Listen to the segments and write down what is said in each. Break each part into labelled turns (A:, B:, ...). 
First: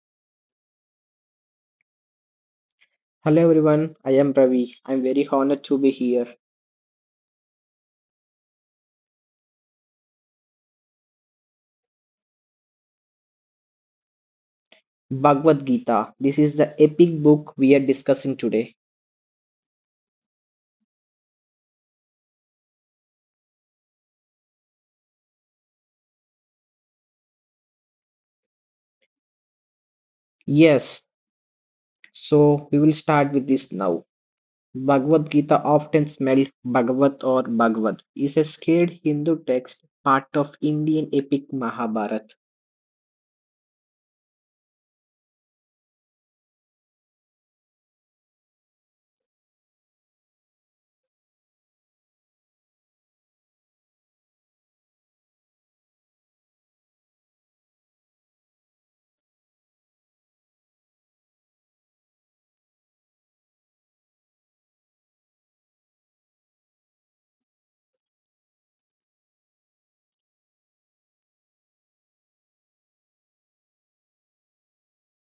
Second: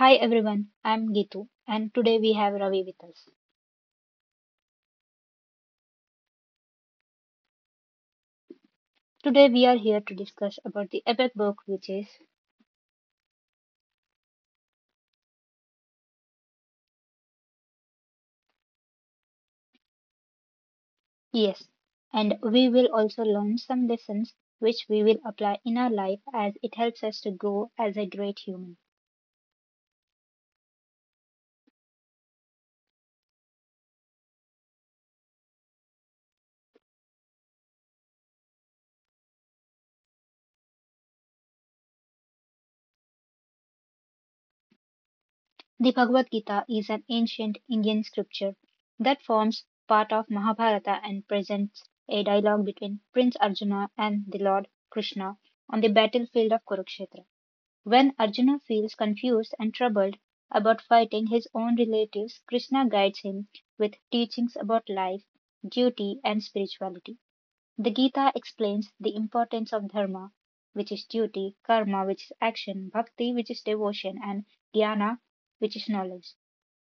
A: Hi everyone, I'm Gitu and today we have Ravi with us.
B: Hello everyone, I am Ravi. I am very honored to be here.
A: Today we are here to discuss about the epic book which is.
B: Bhagavad Gita. This is the epic book we are discussing today.
A: Yes, and we will also learn some lessons which we will apply in our life as it helps us to grow as a great human.
B: Yes, so we will start with this now. Bhagavad Gita, often smelled Bhagavat or Bhagavad, is a scared Hindu text, part of Indian epic Mahabharata.
A: The Bhagavad Gita is an ancient Indian scripture that forms part of Mahabharata and presents a dialogue between Prince Arjuna and the Lord Krishna on the battlefield of Kurukshetra. When Arjuna feels confused and troubled about fighting his own relatives, Krishna guides him with teachings about life, duty, and spirituality. The Gita explains the importance of dharma, which is duty, karma, which is action, bhakti, which is devotion, and jnana, which is knowledge.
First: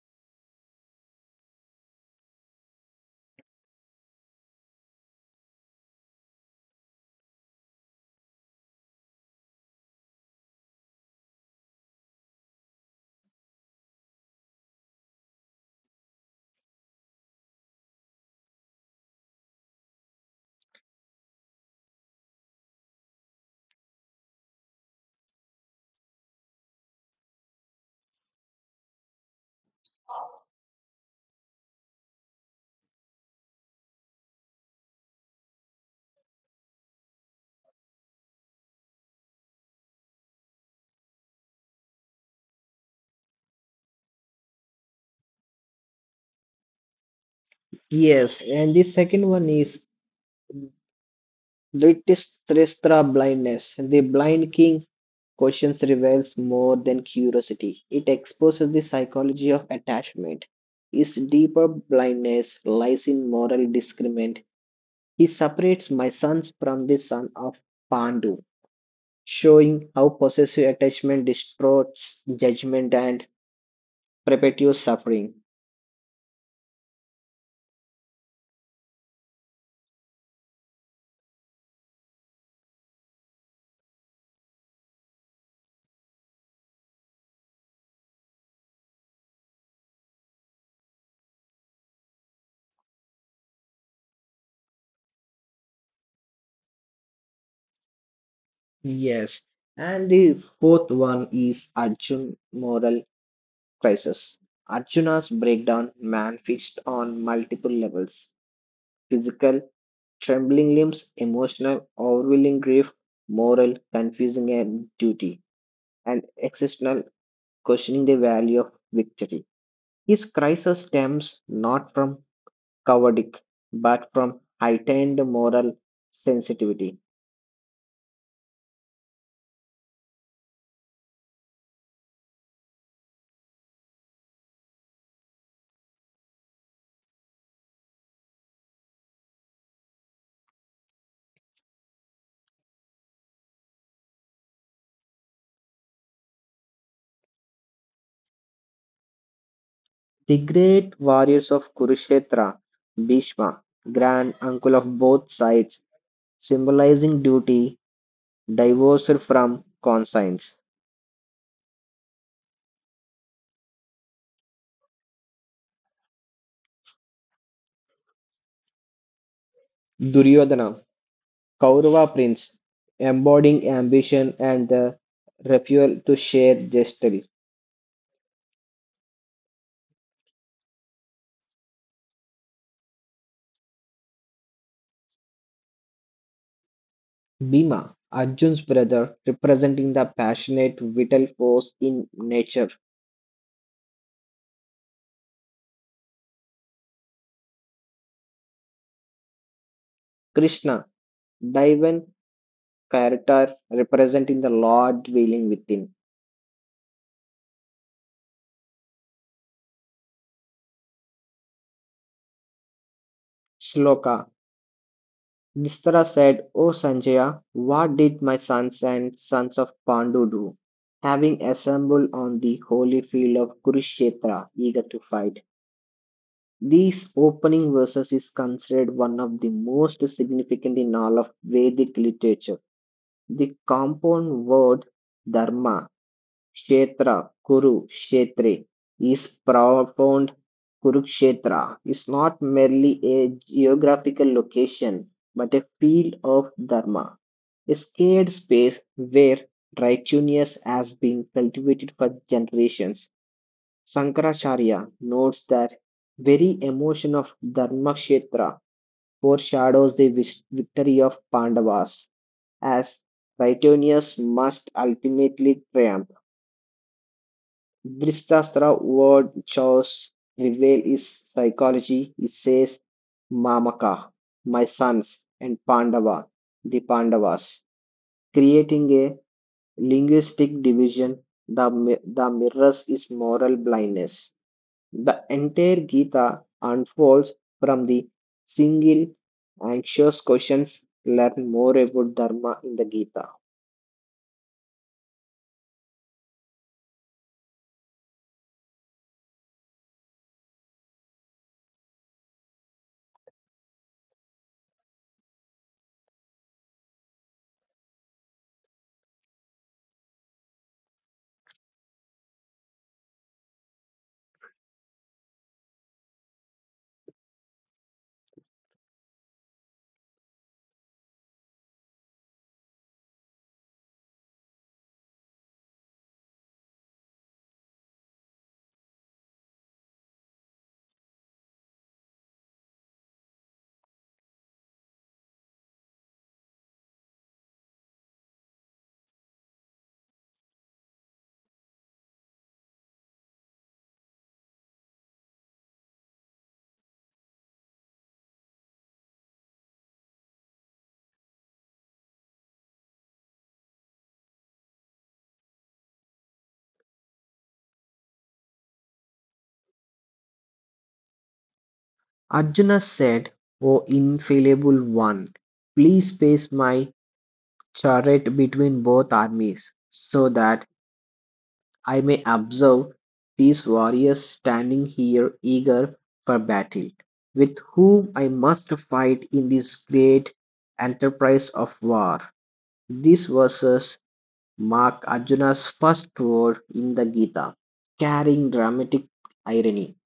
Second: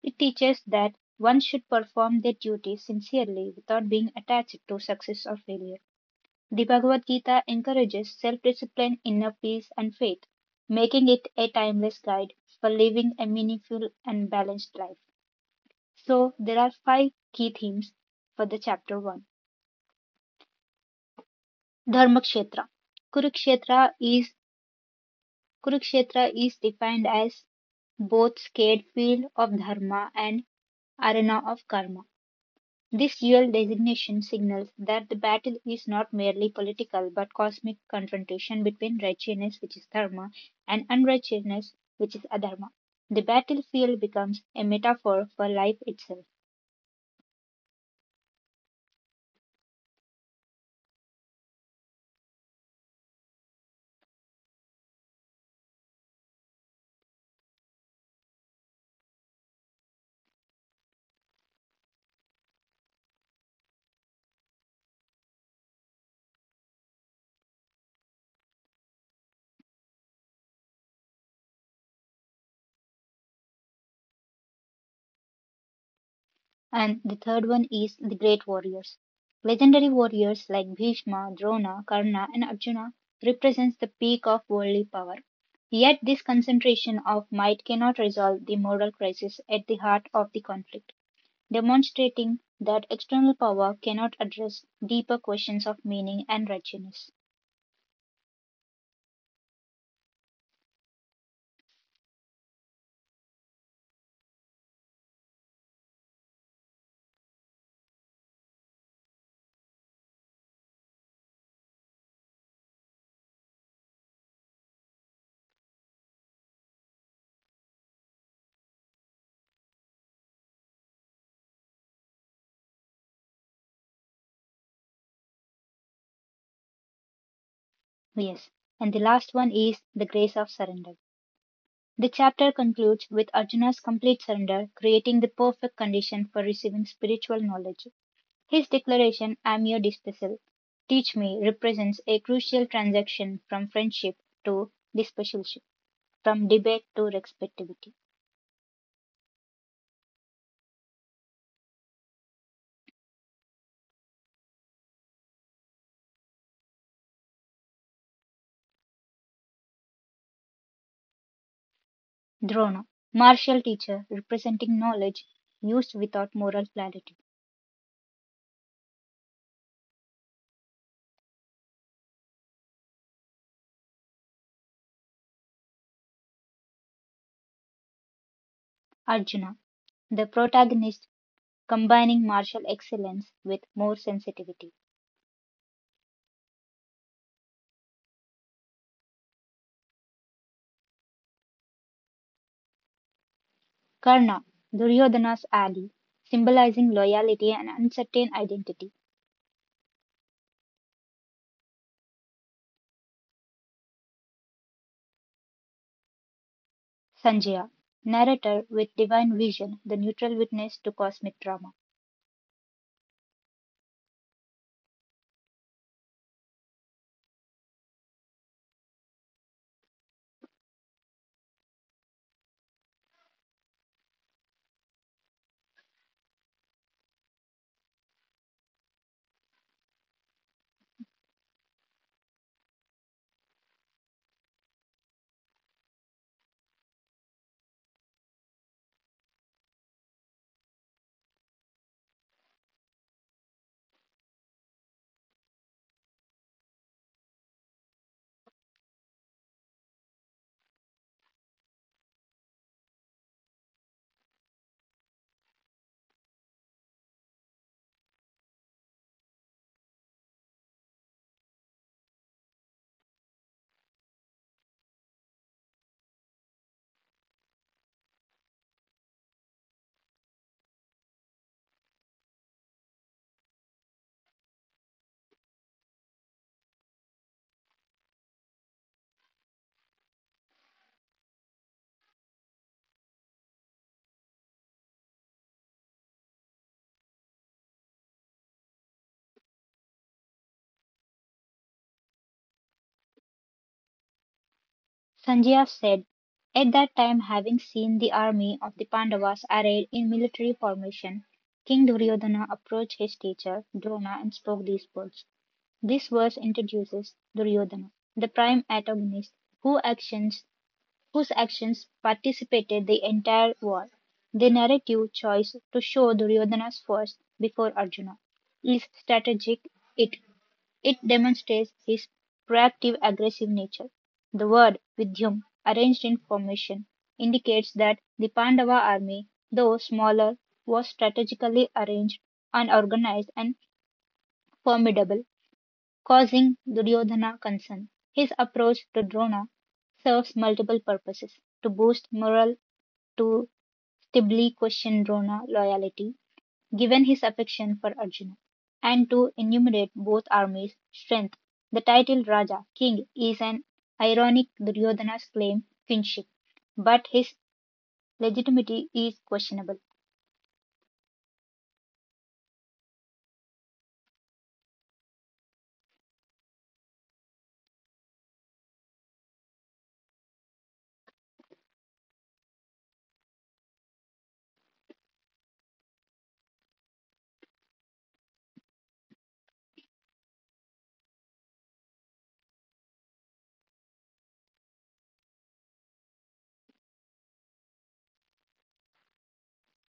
A: It teaches that one should perform their duty sincerely without being attached to success or failure. The Bhagavad Gita encourages self-discipline, inner peace and faith, making it a timeless guide for living a meaningful and balanced life. So there are five key themes for the chapter 1. Dharmakshetra. Kurukshetra is Kurukshetra is defined as both sacred field of dharma and arena of karma. This dual designation signals that the battle is not merely political but cosmic confrontation between righteousness, which is dharma, and unrighteousness, which is adharma. The battlefield becomes a metaphor for life itself.
B: Yes, and the second one is British Tristra blindness. The blind king Questions reveals more than curiosity. It exposes the psychology of attachment. His deeper blindness lies in moral discernment. He separates my sons from the son of Pandu, showing how possessive attachment distorts judgment and perpetuates suffering.
A: And the third one is the great warriors. Legendary warriors like Bhishma, Drona, Karna, and Arjuna represents the peak of worldly power. Yet this concentration of might cannot resolve the moral crisis at the heart of the conflict. Demonstrating that external power cannot address deeper questions of meaning and righteousness.
B: Yes, and the fourth one is Arjun moral crisis. Arjuna's breakdown manifests on multiple levels physical, trembling limbs, emotional, overwhelming grief, moral, confusing and duty, and existential questioning the value of victory. His crisis stems not from cowardice, but from heightened moral sensitivity.
A: Yes, and the last one is the grace of surrender. The chapter concludes with Arjuna's complete surrender, creating the perfect condition for receiving spiritual knowledge. His declaration, I am your disciple, teach me, represents a crucial transaction from friendship to discipleship, from debate to respectivity.
B: The great warriors of Kurukshetra, Bhishma, grand uncle of both sides, symbolizing duty, divorced from conscience.
A: Drona, martial teacher representing knowledge used without moral clarity.
B: Duryodhana, Kaurava prince, embodying ambition and the refusal to share justly.
A: Arjuna, the protagonist, combining martial excellence with more sensitivity.
B: Bhima, Arjun's brother, representing the passionate vital force in nature.
A: Karna, Duryodhana's ally, symbolizing loyalty and uncertain identity.
B: Krishna, divine character, representing the Lord dwelling within.
A: Sanjaya, narrator with divine vision, the neutral witness to cosmic drama.
B: Shloka, Distara said, O Sanjaya, what did my sons and sons of Pandu do? Having assembled on the holy field of Kurukshetra, eager to fight. These opening verses is considered one of the most significant in all of Vedic literature. The compound word dharma, kshetra, kuru, kshetre is profound. Kurukshetra is not merely a geographical location but a field of dharma, a sacred space where righteousness has been cultivated for generations. Sankaracharya notes that very emotion of Dharmakshetra foreshadows the victory of Pandavas, as Ritonius must ultimately triumph. Dristastra word chose reveal his psychology. He says, Mamaka, my sons, and Pandava, the Pandavas, creating a linguistic division, the mirrors is moral blindness. The entire Gita unfolds from the single anxious questions learn more about Dharma in the Gita.
A: Sanjaya said, at that time, having seen the army of the Pandavas arrayed in military formation, King Duryodhana approached his teacher, Drona, and spoke these words. This verse introduces Duryodhana, the prime antagonist, who actions, whose actions participated the entire war. The narrative choice to show Duryodhana's force before Arjuna is strategic. It, it demonstrates his proactive aggressive nature. The word Vidyum, arranged in formation, indicates that the Pandava army, though smaller, was strategically arranged, unorganized, and formidable causing Duryodhana concern. His approach to Drona serves multiple purposes to boost morale, to stably question Drona loyalty, given his affection for Arjuna, and to enumerate both armies' strength. The title Raja, King, is an ironic Duryodhana's claim kinship, but his legitimacy is questionable.
B: Arjuna said, O infallible one, please space my chariot between both armies so that I may observe these warriors standing here eager for battle, with whom I must fight in this great enterprise of war. These verses mark Arjuna's first word in the Gita, carrying dramatic irony.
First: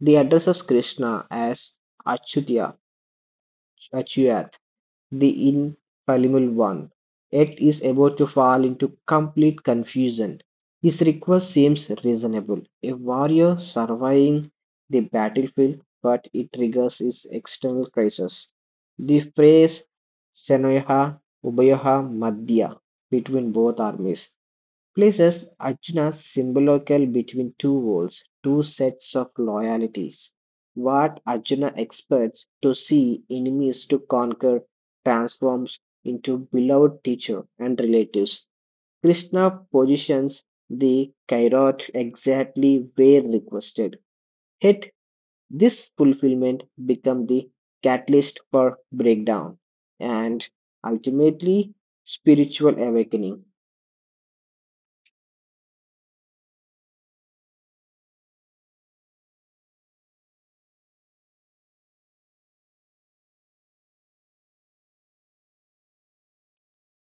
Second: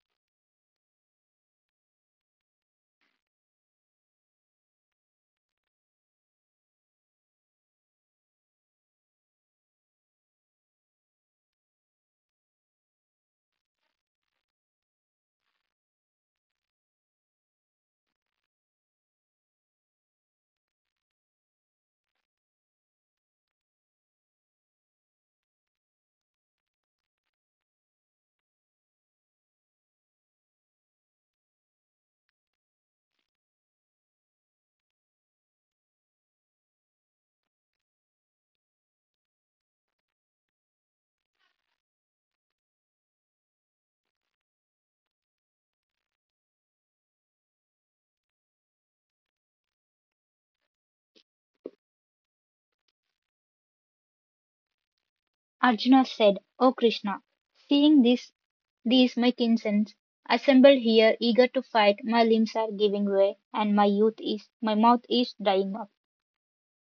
B: They addresses Krishna as Achyutya, Achyut, the infallible one, yet is about to fall into complete confusion. His request seems reasonable. A warrior surveying the battlefield, but it triggers his external crisis. The phrase Senoha Ubayaha Madhya between both armies places Arjuna's symbolical between two worlds, two sets of loyalties. What Arjuna expects to see enemies to conquer transforms into beloved teacher and relatives. Krishna positions the Kairot exactly where requested. Yet this fulfillment becomes the catalyst for breakdown and ultimately spiritual awakening.
A: Arjuna said, O Krishna, seeing this, these my kinsens assembled here eager to fight, my limbs are giving way and my mouth is drying up.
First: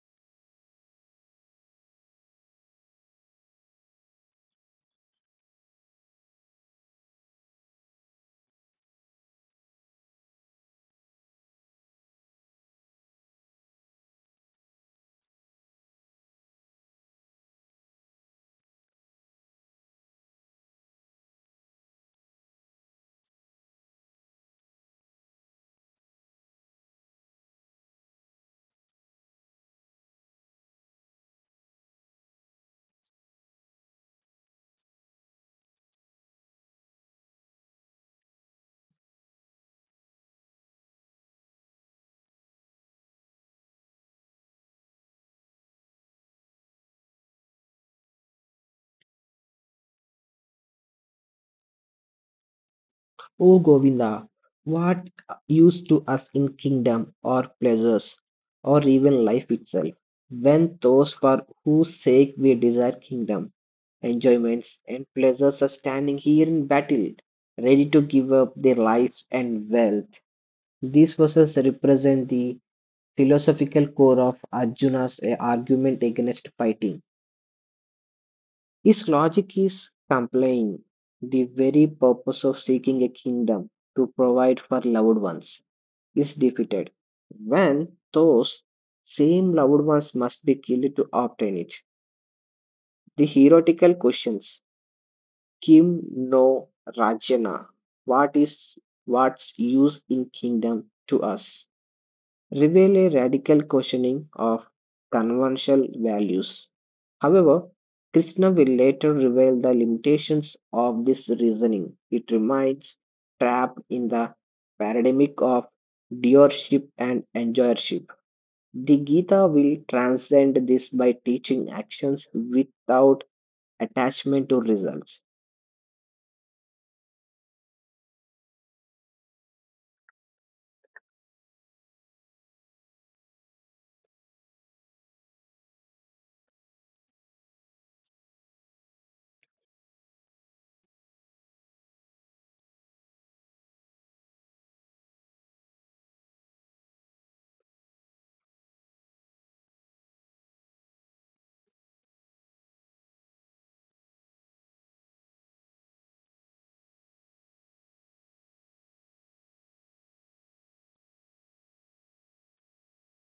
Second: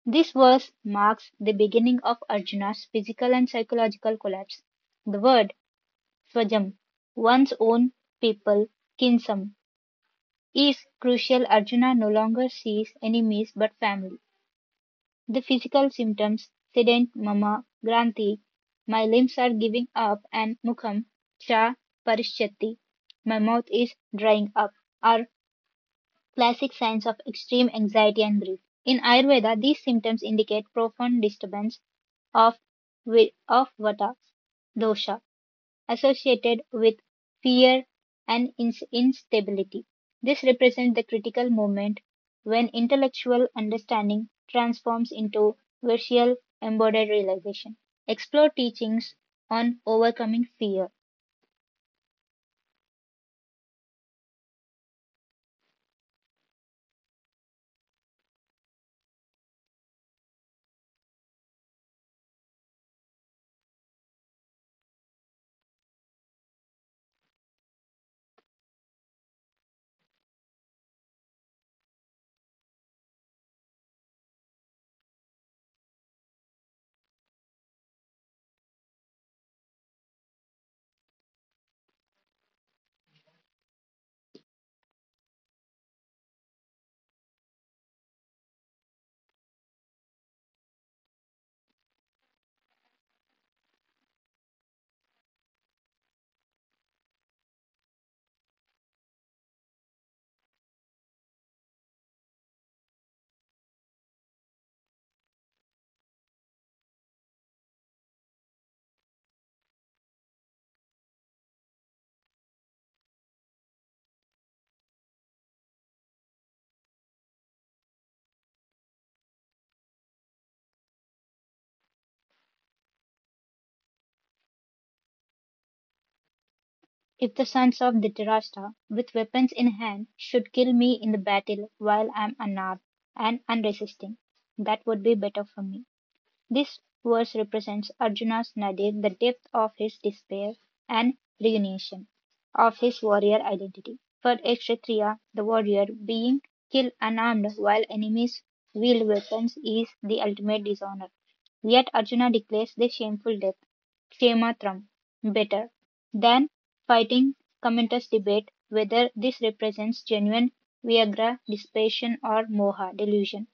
A: This verse marks the beginning of Arjuna's physical and psychological collapse. The word swajam, one's own people, kinsam, is crucial. Arjuna no longer sees enemies but family. The physical symptoms sedent mama granthi, my limbs are giving up, and mukham cha parishyati, my mouth is drying up, are classic signs of extreme anxiety and grief. In Ayurveda, these symptoms indicate profound disturbance of, of vata dosha associated with fear and instability. This represents the critical moment when intellectual understanding transforms into virtual embodied realization. Explore teachings on overcoming fear.
B: O Govinda, what use to us in kingdom or pleasures or even life itself when those for whose sake we desire kingdom, enjoyments, and pleasures are standing here in battle, ready to give up their lives and wealth? These verses represent the philosophical core of Arjuna's argument against fighting. His logic is complying the very purpose of seeking a kingdom to provide for loved ones is defeated when those same loved ones must be killed to obtain it. The heretical questions Kim no Rajana, what is what's use in kingdom to us? Reveal a radical questioning of conventional values. However, Krishna will later reveal the limitations of this reasoning. It remains trapped in the paradigm of doership and enjoyership. The Gita will transcend this by teaching actions without attachment to results.
A: If the sons of Dhritarashtra, with weapons in hand, should kill me in the battle while I am unarmed and unresisting, that would be better for me. This verse represents Arjuna's nadir, the depth of his despair and resignation of his warrior identity. For a Kshatriya, the warrior being killed unarmed while enemies wield weapons is the ultimate dishonor. Yet Arjuna declares the shameful death, Kshematram, better than fighting commenters debate whether this represents genuine Viagra, dissipation, or moha, delusion.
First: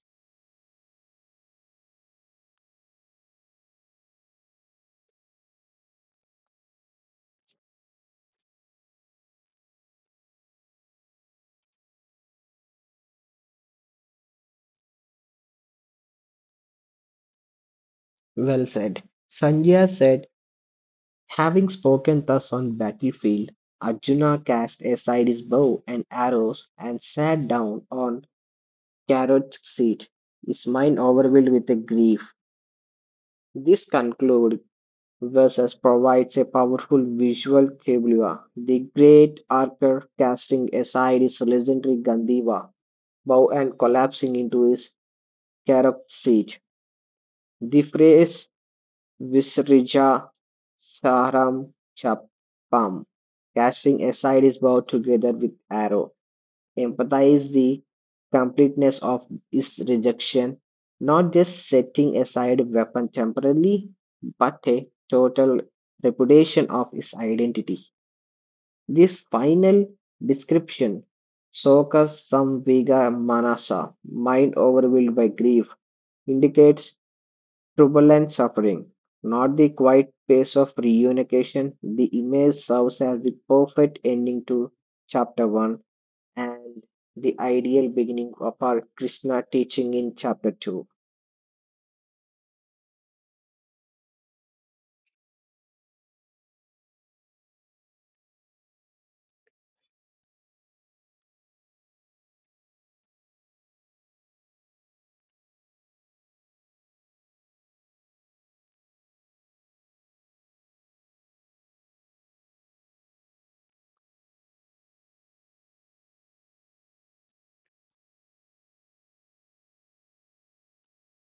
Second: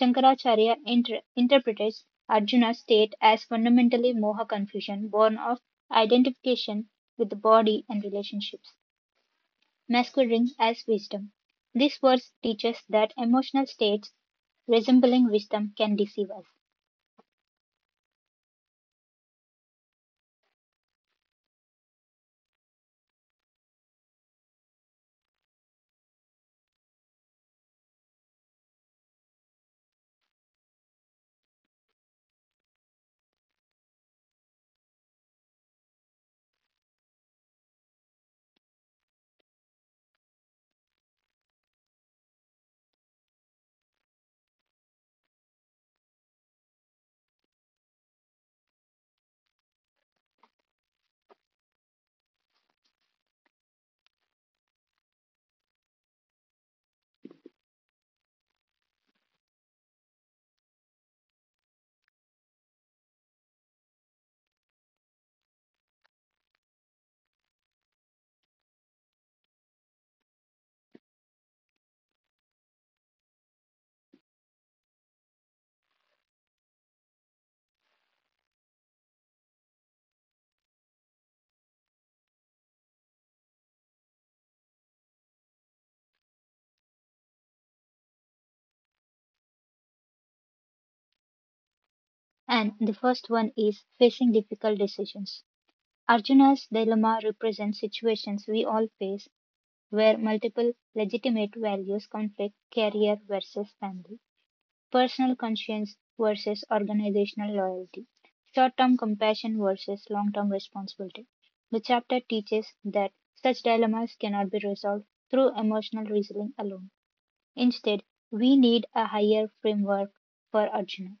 A: Shankaracharya interprets Arjuna's state as fundamentally moha confusion, born of identification with the body and relationships, masquerading as wisdom. This verse teaches that emotional states resembling wisdom can deceive us.
B: Well said. Sanjaya said, having spoken thus on battlefield, Arjuna cast aside his bow and arrows and sat down on Carrot's seat, his mind overwhelmed with a grief. This conclude verses provides a powerful visual tableau. The great archer casting aside his legendary Gandiva bow and collapsing into his carved seat. The phrase Visrija Saram Chapam, casting aside his bow together with arrow, emphasizes the completeness of his rejection, not just setting aside a weapon temporarily, but a total repudiation of his identity. This final description Sokas Samviga Manasa, mind overwhelmed by grief, indicates trouble and suffering, not the quiet pace of reunification. The image serves as the perfect ending to chapter 1 and the ideal beginning of our Krishna teaching in chapter 2.
A: And the first one is facing difficult decisions. Arjuna's dilemma represents situations we all face where multiple legitimate values conflict career versus family, personal conscience versus organizational loyalty, short term compassion versus long term responsibility. The chapter teaches that such dilemmas cannot be resolved through emotional reasoning alone. Instead, we need a higher framework for Arjuna.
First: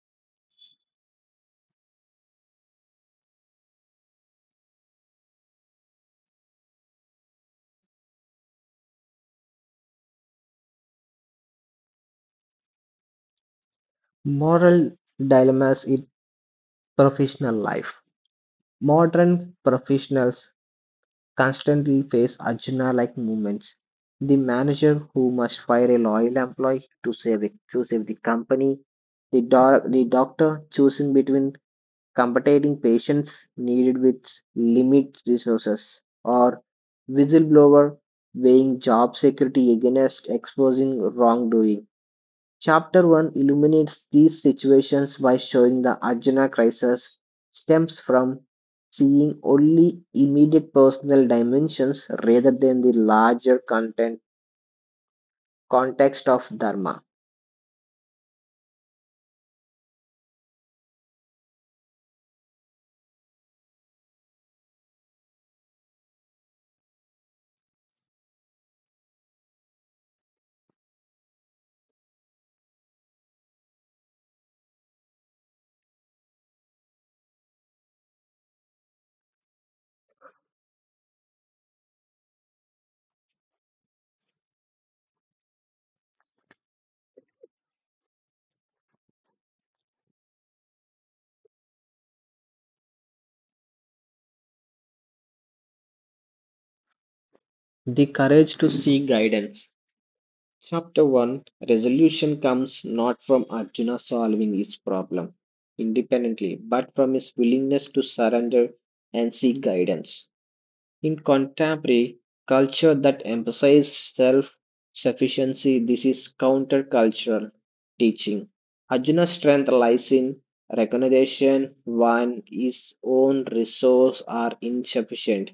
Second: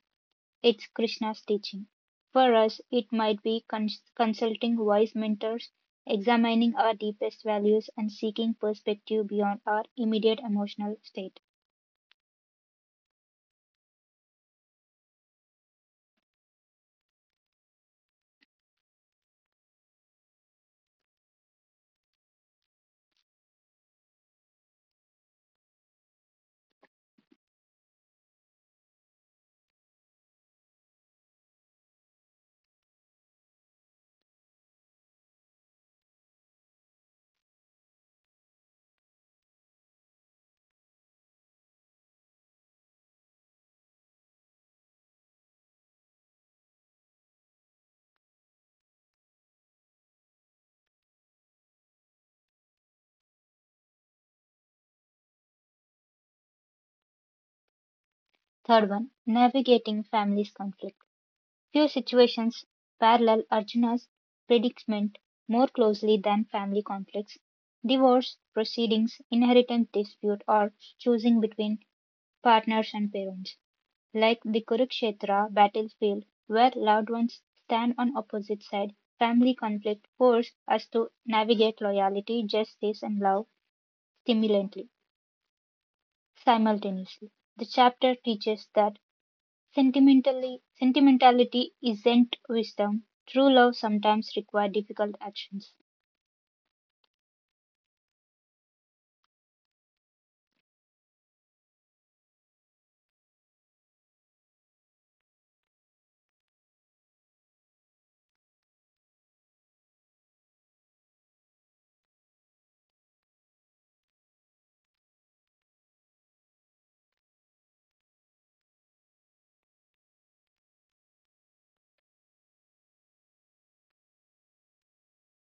A: It's Krishna's teaching. For us, it might be consulting wise mentors, examining our deepest values, and seeking perspective beyond our immediate emotional state.
B: Moral dilemmas in professional life. Modern professionals constantly face Arjuna like moments. The manager who must fire a loyal employee to save the company, the doctor choosing between competing patients needed with limited resources, or whistleblower weighing job security against exposing wrongdoing. Chapter 1 illuminates these situations by showing the Arjuna crisis stems from seeing only immediate personal dimensions rather than the larger context of Dharma.
A: Third one, navigating family's conflict. Few situations parallel Arjuna's predicament more closely than family conflicts, divorce proceedings, inheritance dispute, or choosing between partners and parents, like the Kurukshetra battlefield where loved ones stand on opposite sides. Family conflict force us to navigate loyalty, justice, and love simultaneously. Simultaneously, the chapter teaches that sentimentality isn't wisdom. True love sometimes requires difficult actions.
B: The courage to seek guidance. Chapter 1 resolution comes not from Arjuna solving his problem independently, but from his willingness to surrender and seek guidance. In contemporary culture that emphasizes self sufficiency, this is countercultural teaching. Arjuna's strength lies in recognition when his own resources are insufficient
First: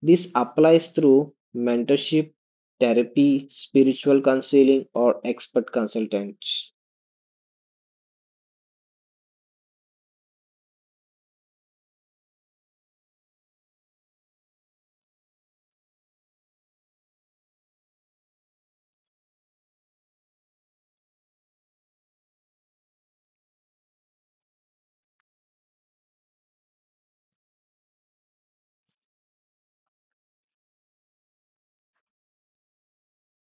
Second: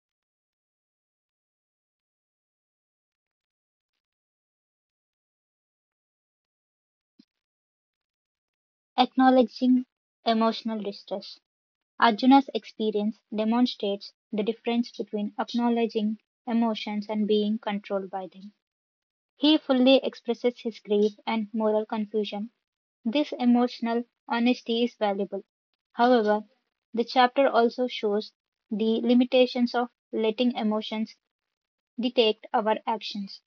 B: this applies through mentorship, therapy, spiritual counseling, or expert consultants.
A: Acknowledging emotional distress. Arjuna's experience demonstrates the difference between acknowledging emotions and being controlled by them. He fully expresses his grief and moral confusion. This emotional honesty is valuable. However, the chapter also shows the limitations of letting emotions dictate our actions.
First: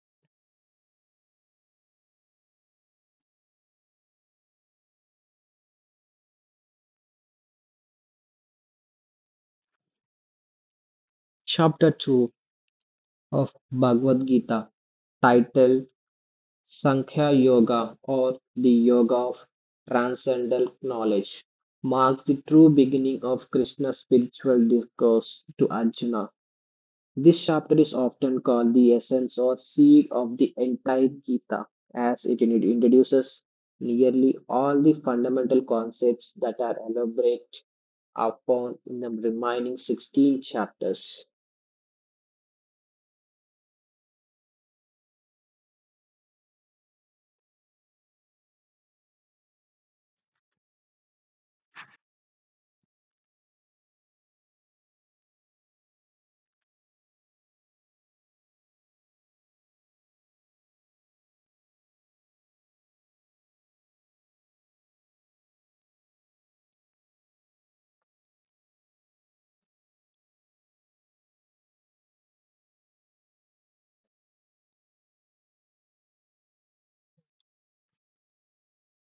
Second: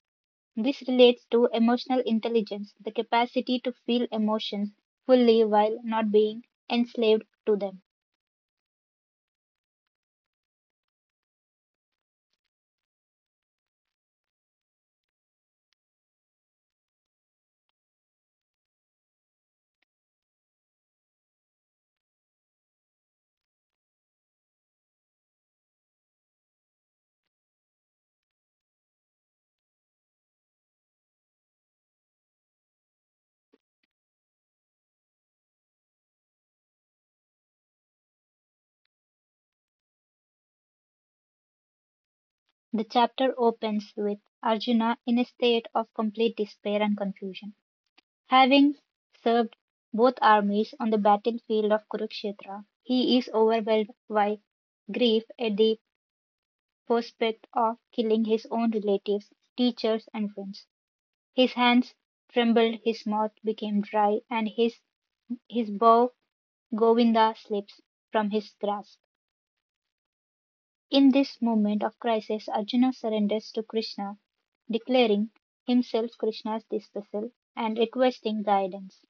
A: This relates to emotional intelligence, the capacity to feel emotions fully while not being enslaved to them.
B: Chapter 2 of Bhagavad Gita, titled Sankhya Yoga or the Yoga of Transcendental Knowledge, marks the true beginning of Krishna's spiritual discourse to Arjuna. This chapter is often called the essence or seed of the entire Gita, as it introduces nearly all the fundamental concepts that are elaborated upon in the remaining 16 chapters.
A: The chapter opens with Arjuna in a state of complete despair and confusion. Having served both armies on the battlefield of Kurukshetra, he is overwhelmed by grief at the prospect of killing his own relatives, teachers, and friends. His hands trembled, his mouth became dry, and his bow Govinda slips from his grasp. In this moment of crisis, Arjuna surrenders to Krishna, declaring himself Krishna's disciple and requesting guidance.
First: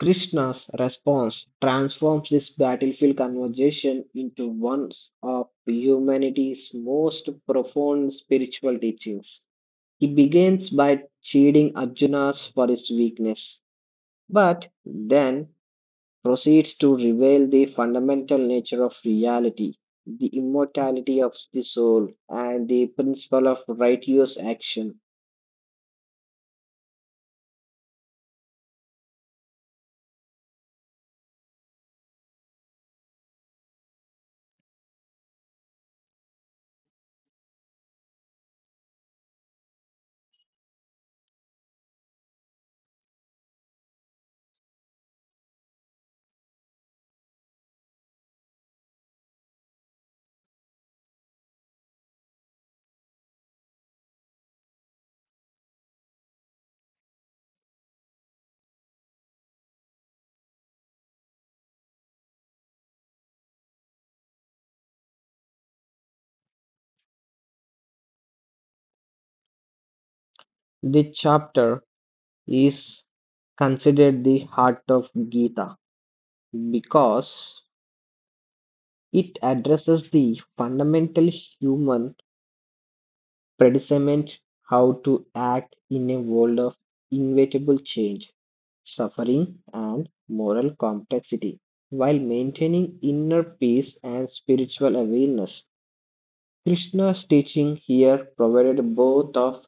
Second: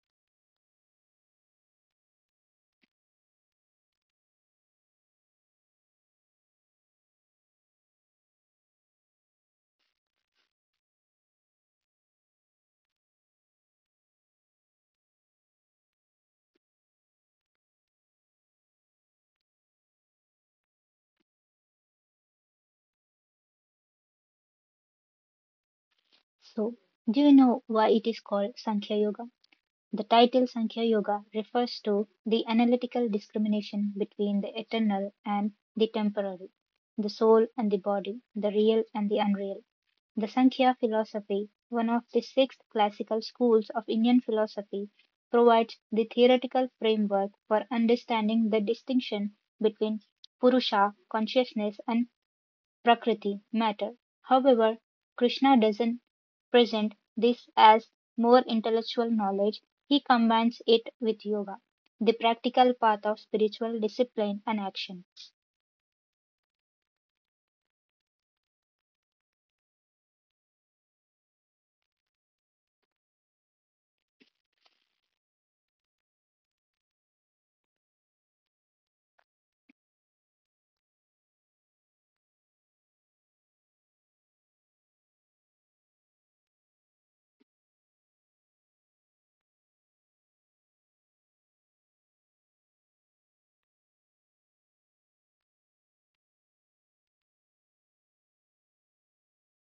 B: Krishna's response transforms this battlefield conversation into one of humanity's most profound spiritual teachings. He begins by chiding Arjuna's for his weakness, but then proceeds to reveal the fundamental nature of reality, the immortality of the soul, and the principle of righteous action.
A: So, do you know why it is called Sankhya Yoga? The title Sankhya Yoga refers to the analytical discrimination between the eternal and the temporary, the soul and the body, the real and the unreal. The Sankhya philosophy, one of the six classical schools of Indian philosophy, provides the theoretical framework for understanding the distinction between Purusha consciousness and Prakriti matter. However, Krishna doesn't present this as more intellectual knowledge, he combines it with yoga, the practical path of spiritual discipline and action.
B: The chapter is considered the heart of Gita because it addresses the fundamental human predicament how to act in a world of inevitable change, suffering, and moral complexity while maintaining inner peace and spiritual awareness. Krishna's teaching here provided both of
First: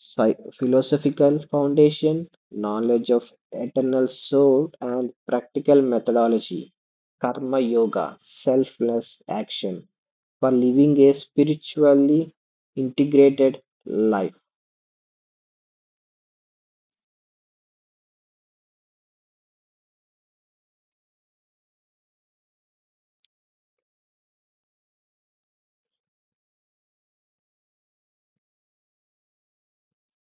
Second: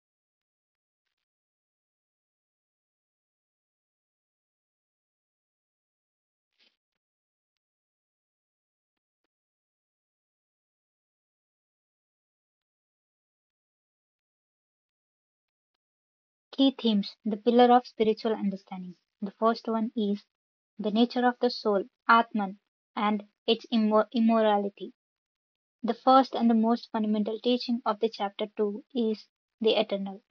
B: philosophical foundation, knowledge of eternal soul, and practical methodology, karma yoga, selfless action, for living a spiritually integrated life.
A: Key themes, the pillar of spiritual understanding. The first one is the nature of the soul, Atman, and its immorality. The first and the most fundamental teaching of the chapter 2 is the eternal,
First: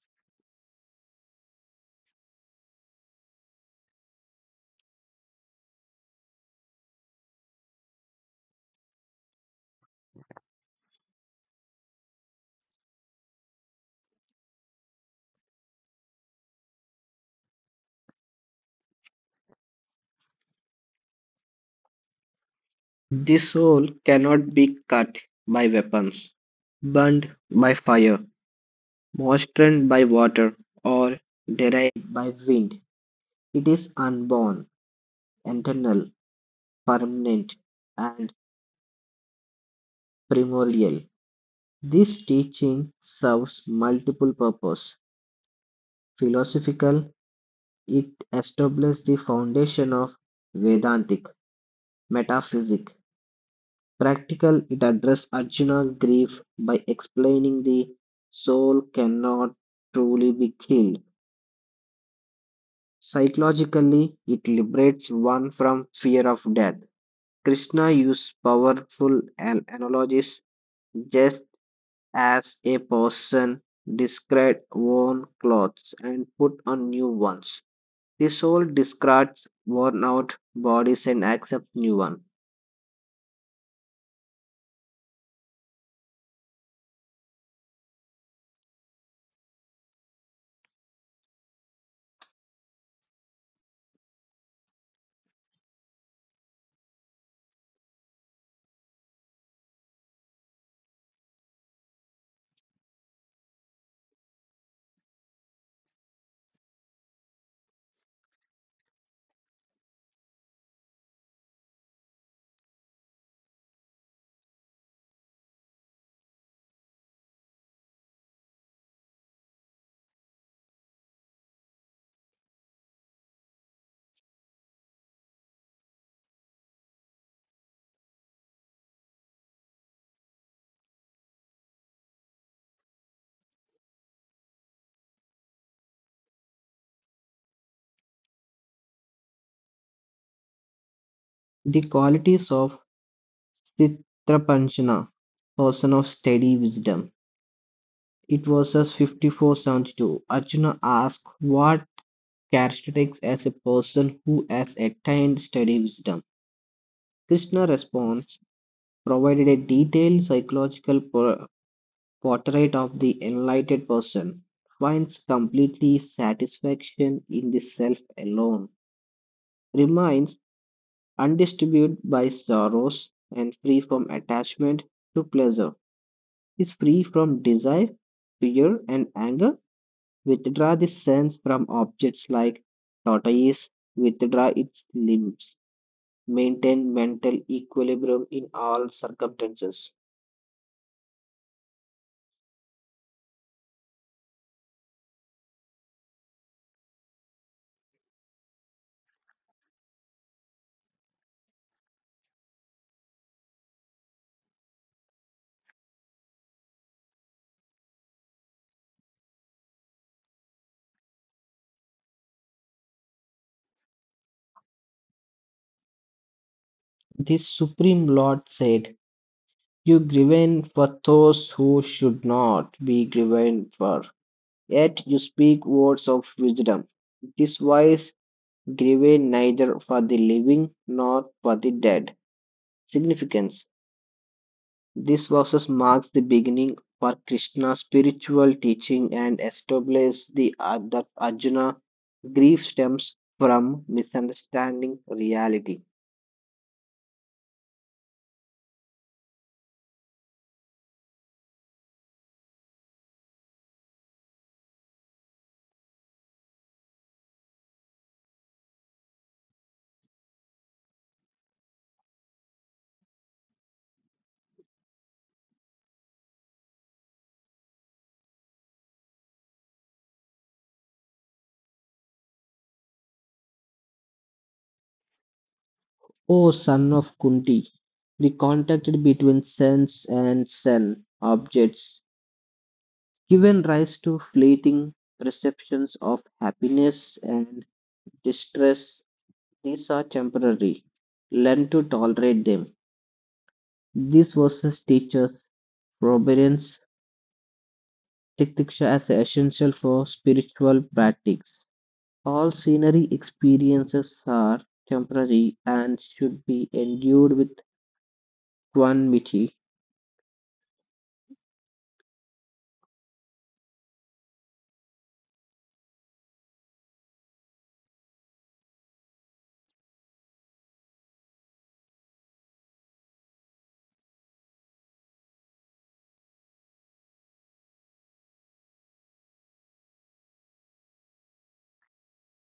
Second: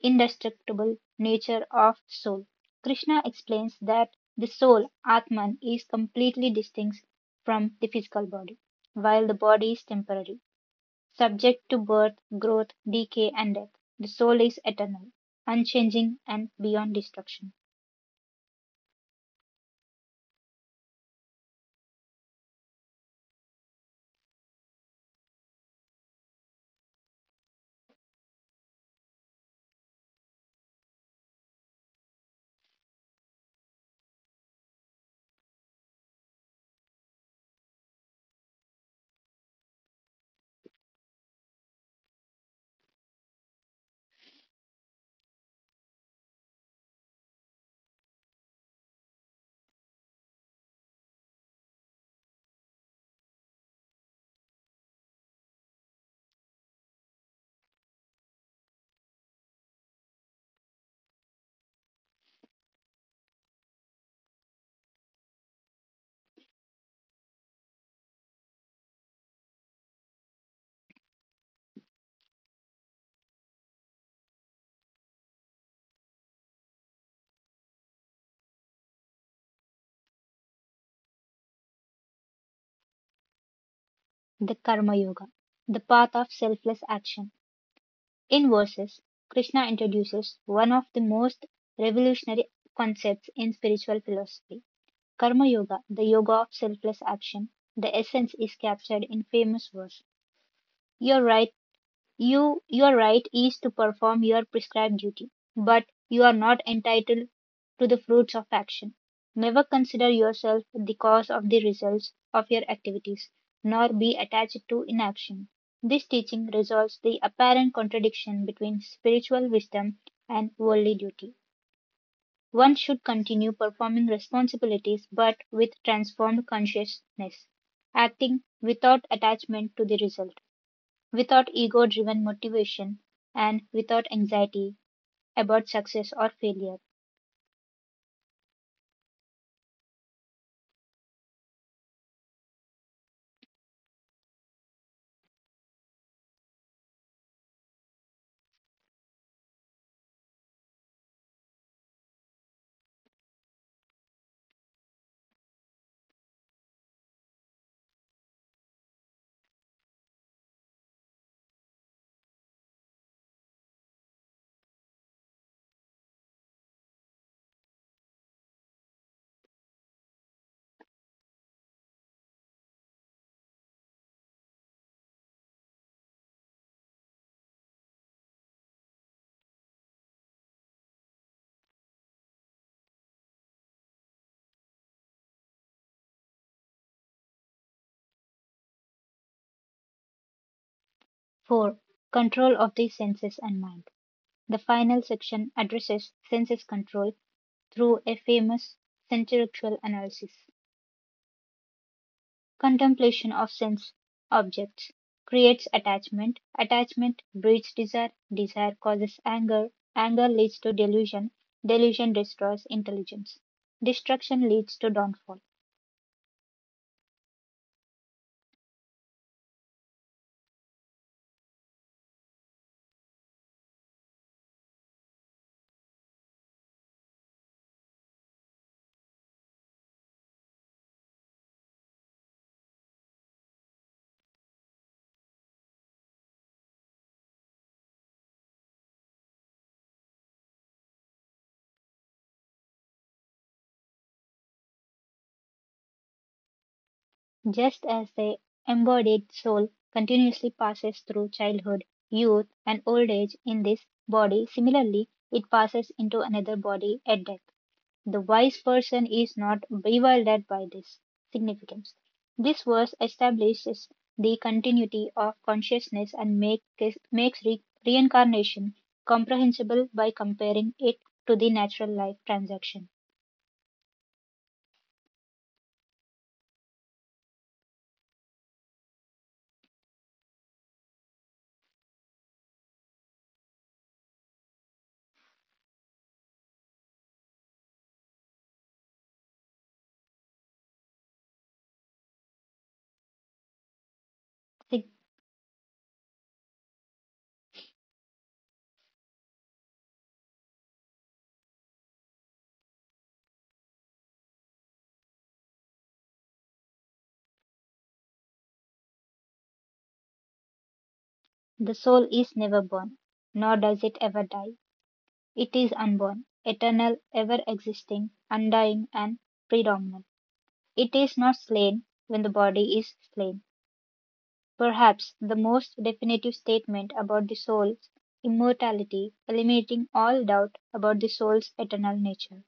A: indestructible nature of soul. Krishna explains that the soul, Atman, is completely distinct from the physical body, while the body is temporary. Subject to birth, growth, decay, and death, the soul is eternal, unchanging, and beyond destruction.
B: This soul cannot be cut by weapons, burned by fire, moistened by water or derived by wind, it is unborn, eternal, permanent, and primordial. This teaching serves multiple purposes. Philosophical, it establishes the foundation of Vedantic metaphysics. Practical, it addresses Arjuna's grief by explaining the soul cannot truly be killed. Psychologically, it liberates one from fear of death. Krishna used powerful analogies just as a person discarded worn clothes and put on new ones. The soul discards worn out bodies and accepts new ones.
A: The Karma Yoga, the path of selfless action. In verses, Krishna introduces one of the most revolutionary concepts in spiritual philosophy. Karma Yoga, the yoga of selfless action, the essence is captured in famous verse. Your right You, your right is to perform your prescribed duty, but you are not entitled to the fruits of action. Never consider yourself the cause of the results of your activities, nor be attached to inaction. This teaching resolves the apparent contradiction between spiritual wisdom and worldly duty. One should continue performing responsibilities but with transformed consciousness, acting without attachment to the result. Without ego-driven motivation and without anxiety about success or failure.
B: The qualities of Chitrapanchana, person of steady wisdom. It was as 5472. Arjuna asked what characteristics as a person who has attained steady wisdom. Krishna responds provided a detailed psychological portrait of the enlightened person, finds completely satisfaction in the self alone, remains undisturbed by sorrows, and free from attachment to pleasure, is free from desire, fear, and anger, withdraw the sense from objects like tortoise, withdraw its limbs, maintain mental equilibrium in all circumstances.
A: 4. Control of the senses and mind. The final section addresses senses control through a famous sensorintellectual analysis. Contemplation of sense objects creates attachment, attachment breeds desire, desire causes anger, anger leads to delusion, delusion destroys intelligence, destruction leads to downfall.
B: This Supreme Lord said, you grieve for those who should not be grieved for, yet you speak words of wisdom. This wise grieve neither for the living nor for the dead. Significance. This verses marks the beginning for Krishna's spiritual teaching and establishes the that Arjuna grief stems from misunderstanding reality.
A: Just as the embodied soul continuously passes through childhood, youth, and old age in this body, similarly, it passes into another body at death. The wise person is not bewildered by this significance. This verse establishes the continuity of consciousness and makes reincarnation comprehensible by comparing it to the natural life transaction.
B: O son of Kunti, the contact between sense and sen objects given rise to fleeting perceptions of happiness and distress. These are temporary. Learn to tolerate them. These verses teach us forbearance, titiksha as essential for spiritual practice. All scenery experiences are temporary and should be endured with equanimity.
A: The soul is never born, nor does it ever die. It is unborn, eternal, ever existing, undying, and predominant. It is not slain when the body is slain. Perhaps the most definitive statement about the soul's immortality, eliminating all doubt about the soul's eternal nature.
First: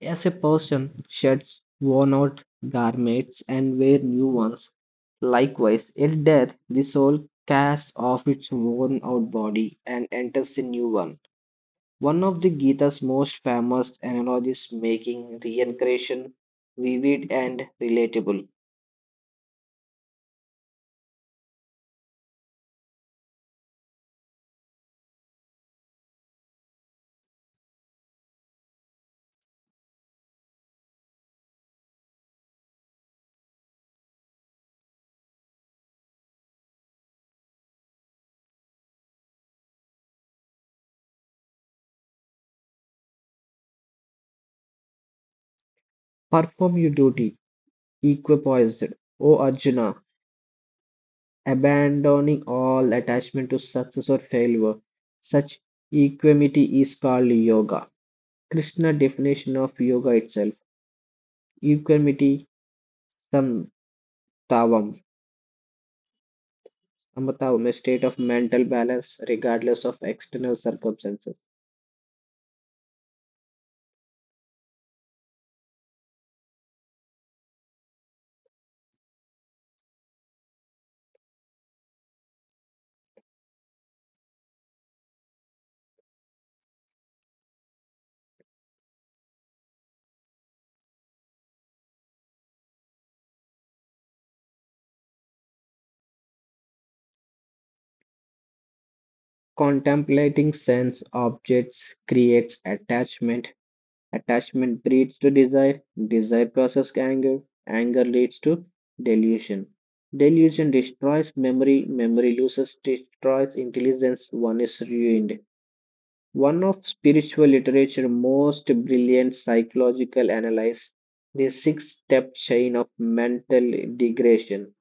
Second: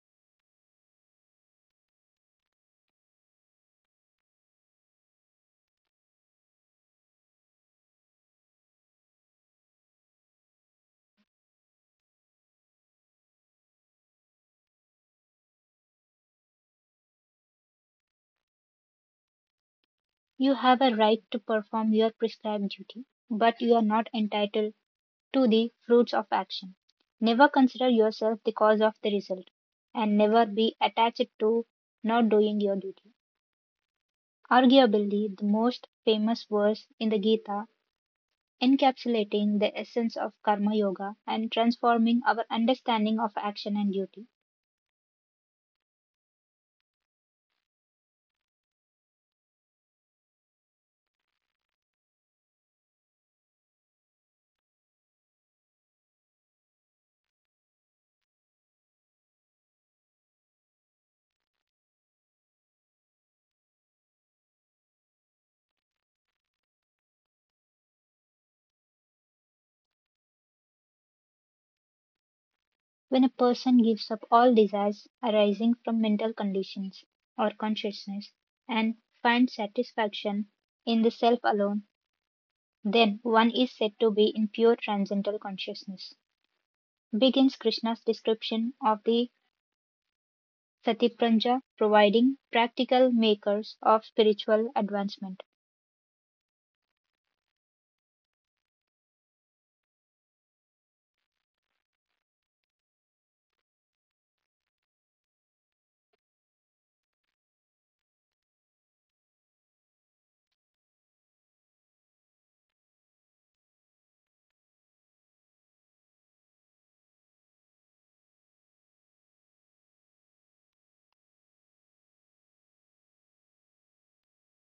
B: As a person sheds worn-out garments and wears new ones, likewise, at death the soul casts off its worn-out body and enters a new one. One of the Gita's most famous analogies making reincarnation vivid and relatable.
A: You have a right to perform your prescribed duty, but you are not entitled to the fruits of action. Never consider yourself the cause of the result, and never be attached to not doing your duty. Arguably the most famous verse in the Gita, encapsulating the essence of Karma Yoga and transforming our understanding of action and duty.
B: Perform your duty, equipoised, O Arjuna, abandoning all attachment to success or failure. Such equanimity is called yoga. Krishna definition of yoga itself. Equanimity samtavam. Samtavam, a state of mental balance regardless of external circumstances.
A: When a person gives up all desires arising from mental conditions or consciousness and finds satisfaction in the Self alone, then one is said to be in pure transcendental consciousness. Begins Krishna's description of the Satipranja, providing practical makers of spiritual advancement.
B: Contemplating sense objects creates attachment. Attachment breeds to desire. Desire causes anger. Anger leads to delusion. Delusion destroys memory. Memory loses, destroys intelligence. One is ruined. One of spiritual literature's most brilliant psychological analyses, the six-step chain of mental degradation.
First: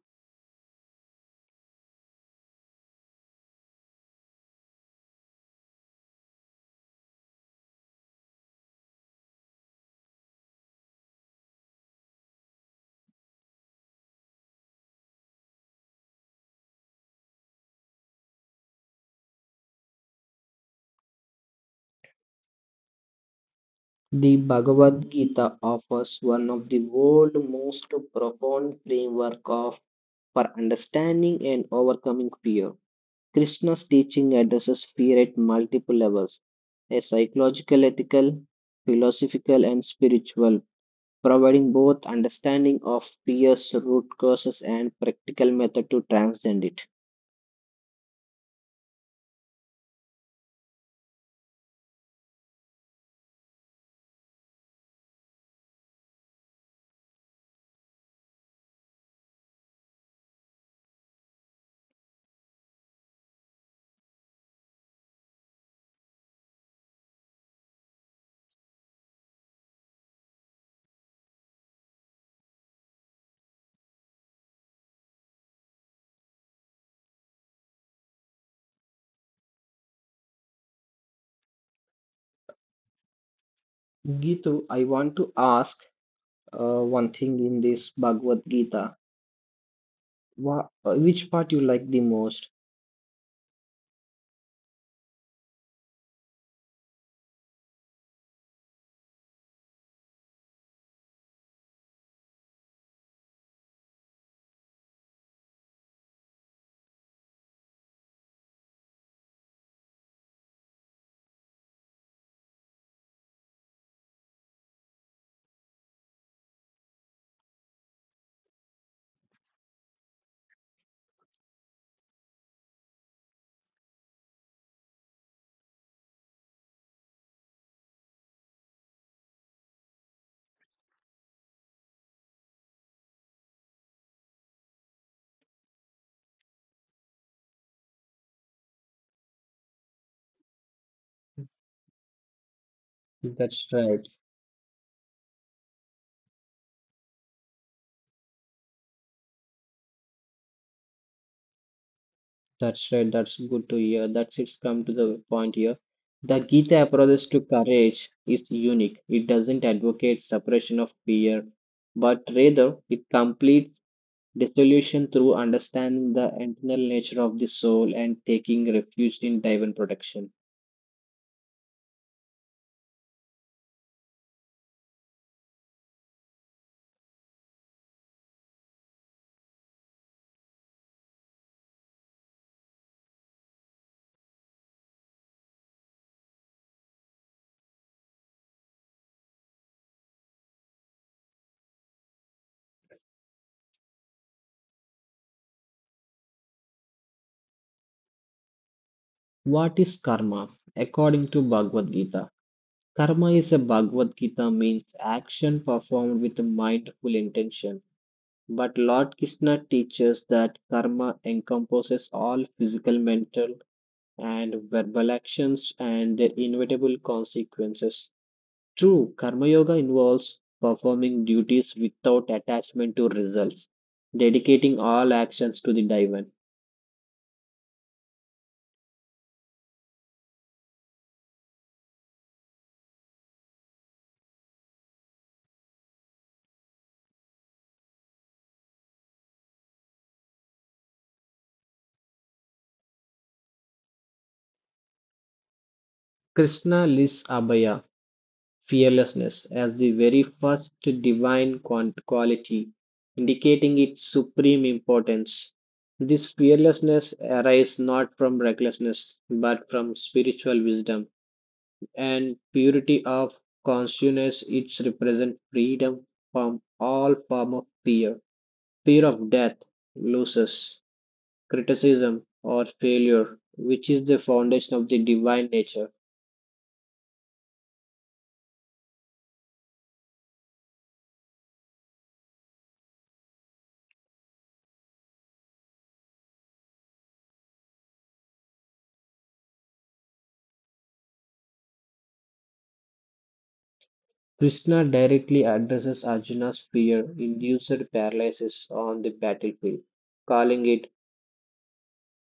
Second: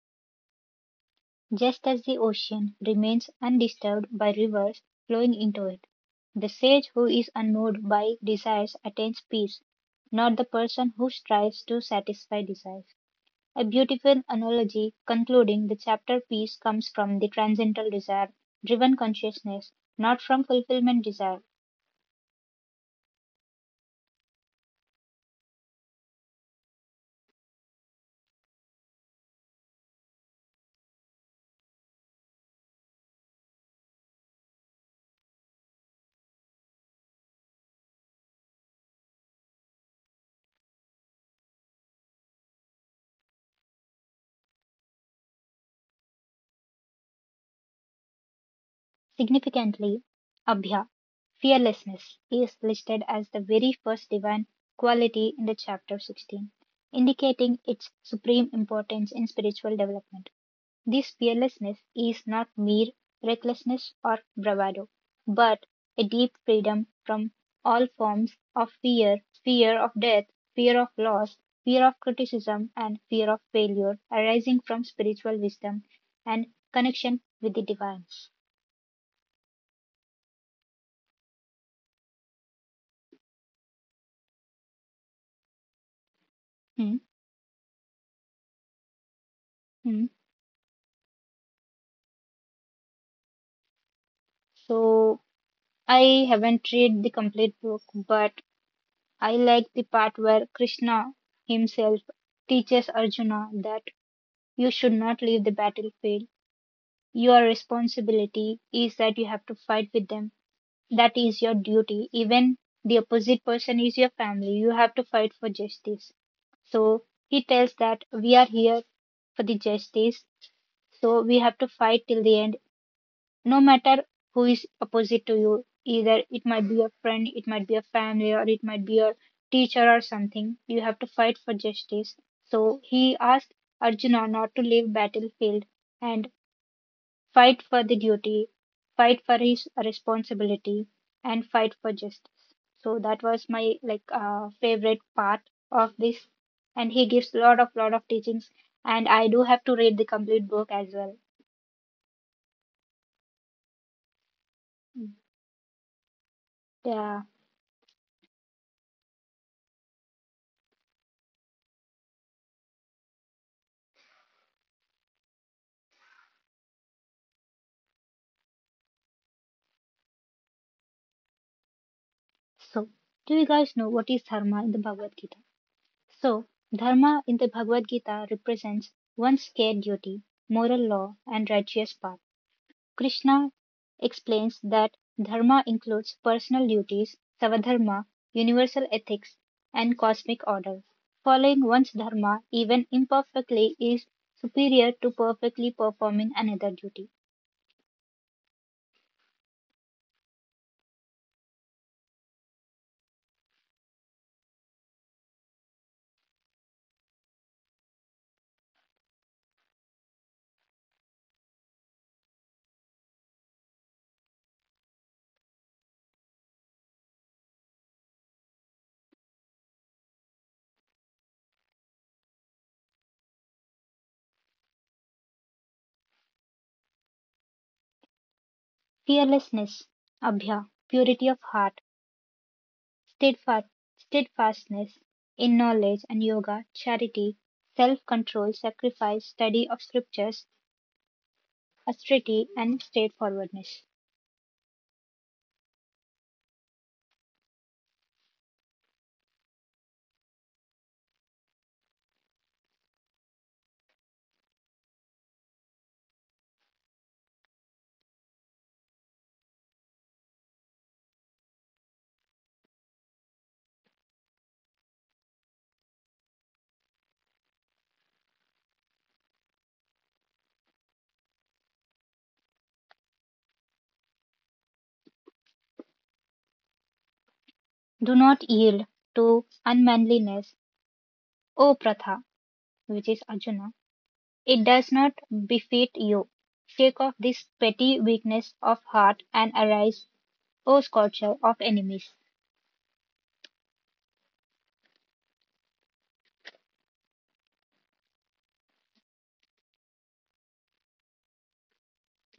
A: Just as the ocean remains undisturbed by rivers flowing into it, the sage who is unmoved by desires attains peace, not the person who strives to satisfy desires. A beautiful analogy concluding the chapter peace comes from the transcendental desire driven consciousness, not from fulfillment desire.
B: The Bhagavad Gita offers one of the world's most profound framework of for understanding and overcoming fear. Krishna's teaching addresses fear at multiple levels: a psychological, ethical, philosophical, and spiritual providing both understanding of peers, root causes, and practical method to transcend it.
A: Significantly, Abhya, fearlessness, is listed as the very first divine quality in the chapter 16, indicating its supreme importance in spiritual development. This fearlessness is not mere recklessness or bravado, but a deep freedom from all forms of fear fear of death, fear of loss, fear of criticism, and fear of failure arising from spiritual wisdom and connection with the divine.
B: Gitu, I want to ask
A: Hmm,
B: one thing in this Bhagavad Gita.
A: hmm.
B: Which part you like the most?
A: So I haven't read the complete book, but I like the part where Krishna himself teaches Arjuna that you should not leave the battlefield. Your responsibility is that you have to fight with them. That is your duty. Even the opposite person is your family. You have to fight for justice. So he tells that we are here for the justice. So we have to fight till the end, no matter who is opposite to you. Either it might be a friend, it might be a family, or it might be a teacher or something, you have to fight for justice. So he asked Arjuna not to leave battlefield and fight for the duty, fight for his responsibility, and fight for justice. So that was
B: That's
A: my like
B: right.
A: favorite part of this. And he gives lot of teachings, and I do have to read the complete book as well.
B: That's right. That's good to hear. That's it's come to the point here. The Gita
A: Yeah.
B: approach to courage is unique. It doesn't advocate suppression of fear, but rather it completes dissolution through understanding the internal nature of the soul and taking refuge in divine protection.
A: So, do you guys know what is dharma in the Bhagavad Gita? So, dharma in the Bhagavad Gita represents one's care duty, moral law, and righteous path. Krishna explains that dharma includes personal duties, savadharma, universal ethics, and cosmic order. Following one's dharma, even imperfectly, is superior to perfectly performing another duty.
B: What is karma? According to Bhagavad Gita, karma is a Bhagavad Gita means action performed with mindful intention. But Lord Krishna teaches that karma encompasses all physical, mental, and verbal actions and their inevitable consequences. True, Karma Yoga involves performing duties without attachment to results, dedicating all actions to the Divan.
A: Fearlessness, abhya, purity of heart, steadfast, steadfastness in knowledge and yoga, charity, self control, sacrifice, study of scriptures, austerity, and straightforwardness.
B: Krishna lists Abhaya, fearlessness, as the very first divine quality, indicating its supreme importance. This fearlessness arises not from recklessness, but from spiritual wisdom and purity of consciousness. It represents freedom from all form of fear. Fear of death, losses, criticism, or failure, which is the foundation of the divine nature.
A: Do not yield to unmanliness, O Pratha, which is Arjuna. It does not befit you. Shake off this petty weakness of heart and arise, O scorcher of enemies.
B: Krishna directly addresses Arjuna's fear induced paralysis on the battlefield, calling it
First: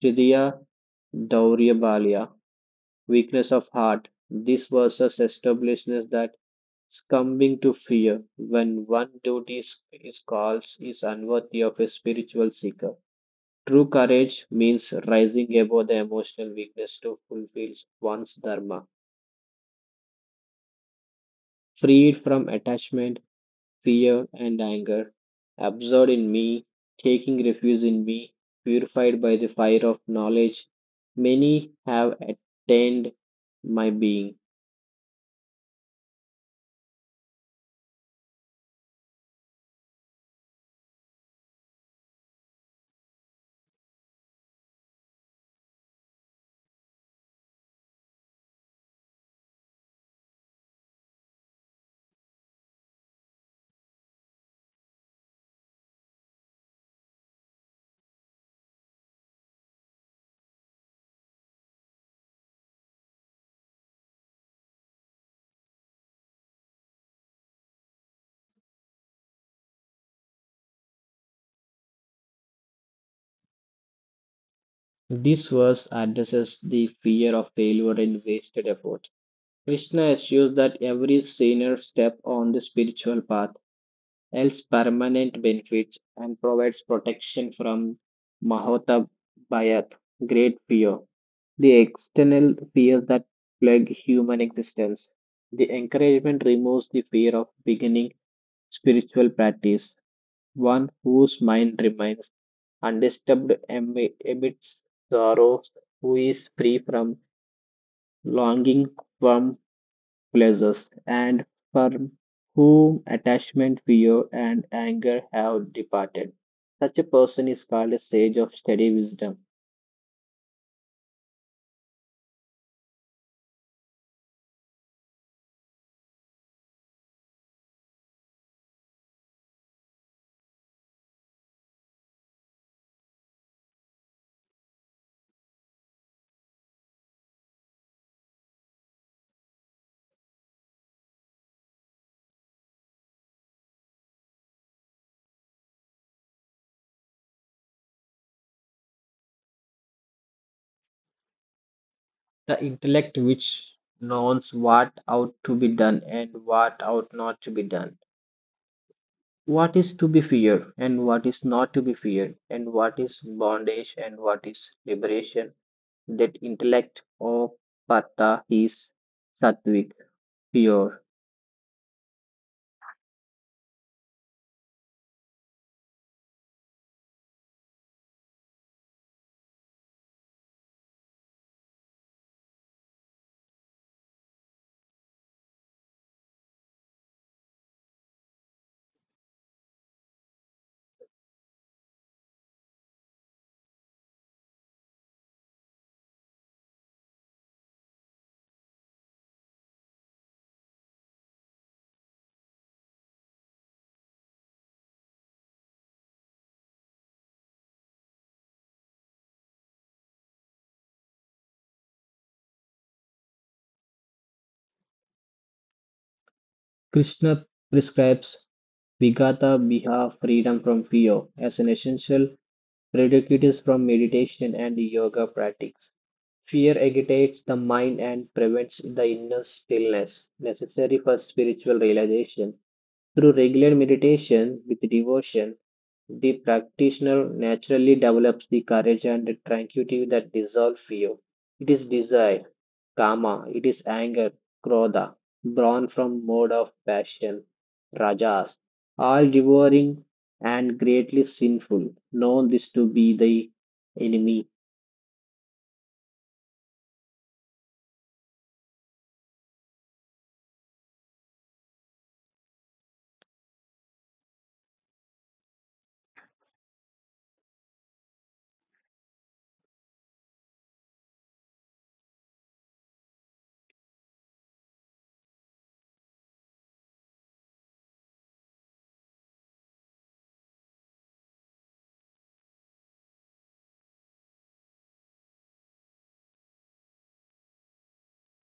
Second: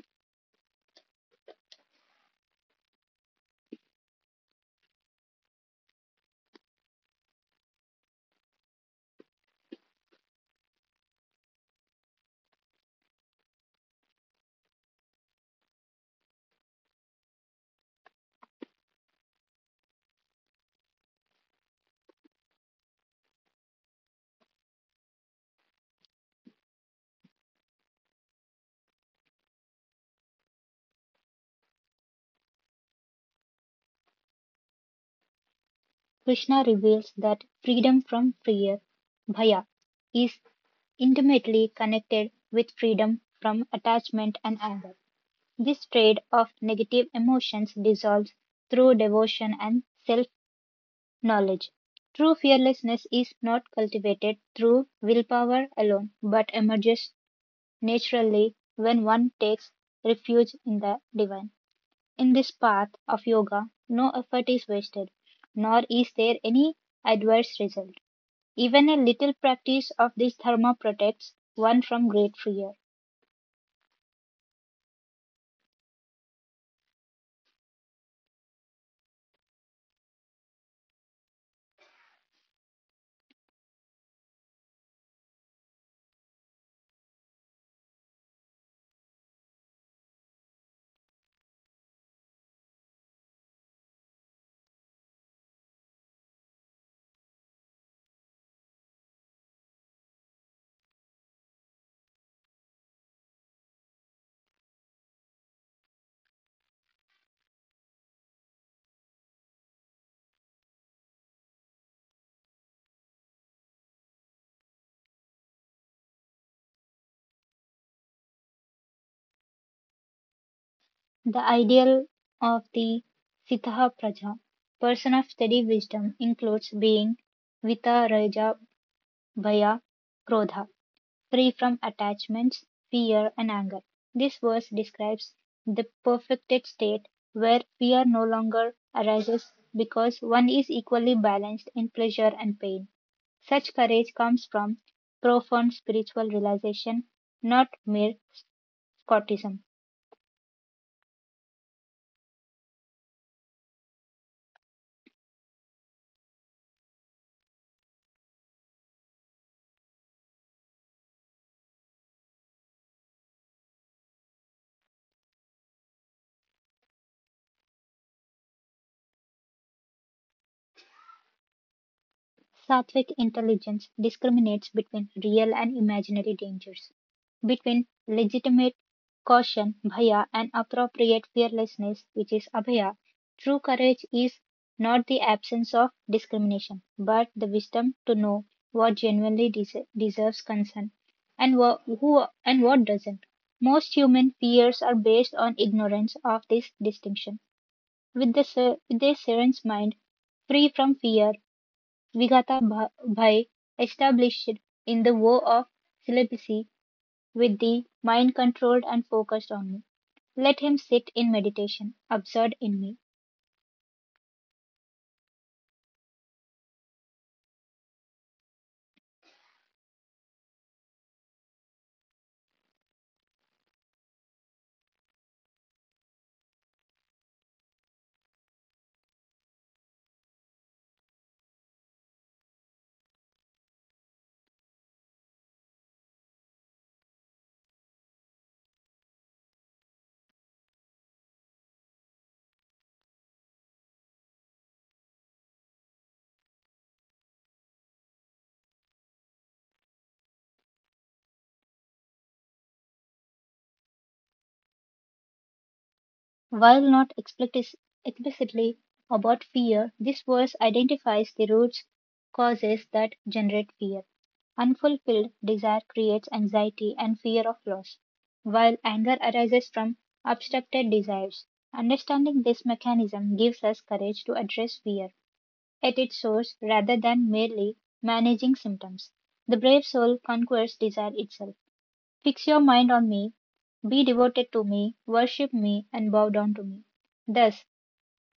B: Hridaya Dauryabalya, weakness of heart. This verse establishes that succumbing to fear when one duty is called is unworthy of a spiritual seeker. True courage means rising above the emotional weakness to fulfill one's dharma, freed from attachment, fear, and anger, absorbed in me, taking refuge in me, purified by the fire of knowledge. Many have attained my being.
A: Krishna reveals that freedom from fear, bhaya, is intimately connected with freedom from attachment and anger. This trade of negative emotions dissolves through devotion and self knowledge. True fearlessness is not cultivated through willpower alone, but emerges naturally when one takes refuge in the divine. In this path of yoga, no effort is wasted, nor is there any adverse result. Even a little practice of this dharma protects one from great fear.
B: This verse addresses the fear of failure and wasted effort. Krishna assures that every sinner step on the spiritual path else permanent benefits and provides protection from Mahota Bayat, great fear, the external fears that plague human existence. The encouragement removes the fear of beginning spiritual practice. One whose mind remains undisturbed amidst sorrows, who is free from longing, from pleasures, and from whom attachment, fear, and anger have departed. Such a person is called a sage of steady wisdom,
A: The ideal of the Sitaha Praja, person of steady wisdom, includes being Vita Raja Bhaya Krodha, free from attachments, fear, and anger. This verse describes the perfected state where fear no longer arises because one is equally balanced in pleasure and pain. Such courage comes from profound spiritual realization, not mere Scottism.
B: the intellect which knows what ought to be done and what ought not to be done, what is to be feared and what is not to be feared, and what is bondage and what is liberation. That intellect, or Pata, is sattvic, pure.
A: Sattvic intelligence discriminates between real and imaginary dangers, between legitimate caution, bhaya, and appropriate fearlessness, which is abhaya. True courage is not the absence of discrimination, but the wisdom to know what genuinely deserves concern and who and what doesn't. Most human fears are based on ignorance of this distinction. With the servant's mind free from fear, Vigata Bhai established in the War of Celibacy with the mind controlled and focused on me. Let him sit in meditation, absurd in me.
B: Krishna prescribes vigata Viha freedom from fear as an essential prerequisite from meditation and yoga practice. Fear agitates the mind and prevents the inner stillness necessary for spiritual realization. Through regular meditation with devotion, the practitioner naturally develops the courage and the tranquility that dissolve fear. It is desire, kama, it is anger, krodha, born from mode of passion, rajas, all devouring and greatly sinful, known this to be the enemy.
A: While not explicitly about fear, this verse identifies the roots, causes that generate fear. Unfulfilled desire creates anxiety and fear of loss, while anger arises from obstructed desires. Understanding this mechanism gives us courage to address fear at its source rather than merely managing symptoms. The brave soul conquers desire itself. Fix your mind on me, be devoted to me, worship me, and bow down to me. Thus,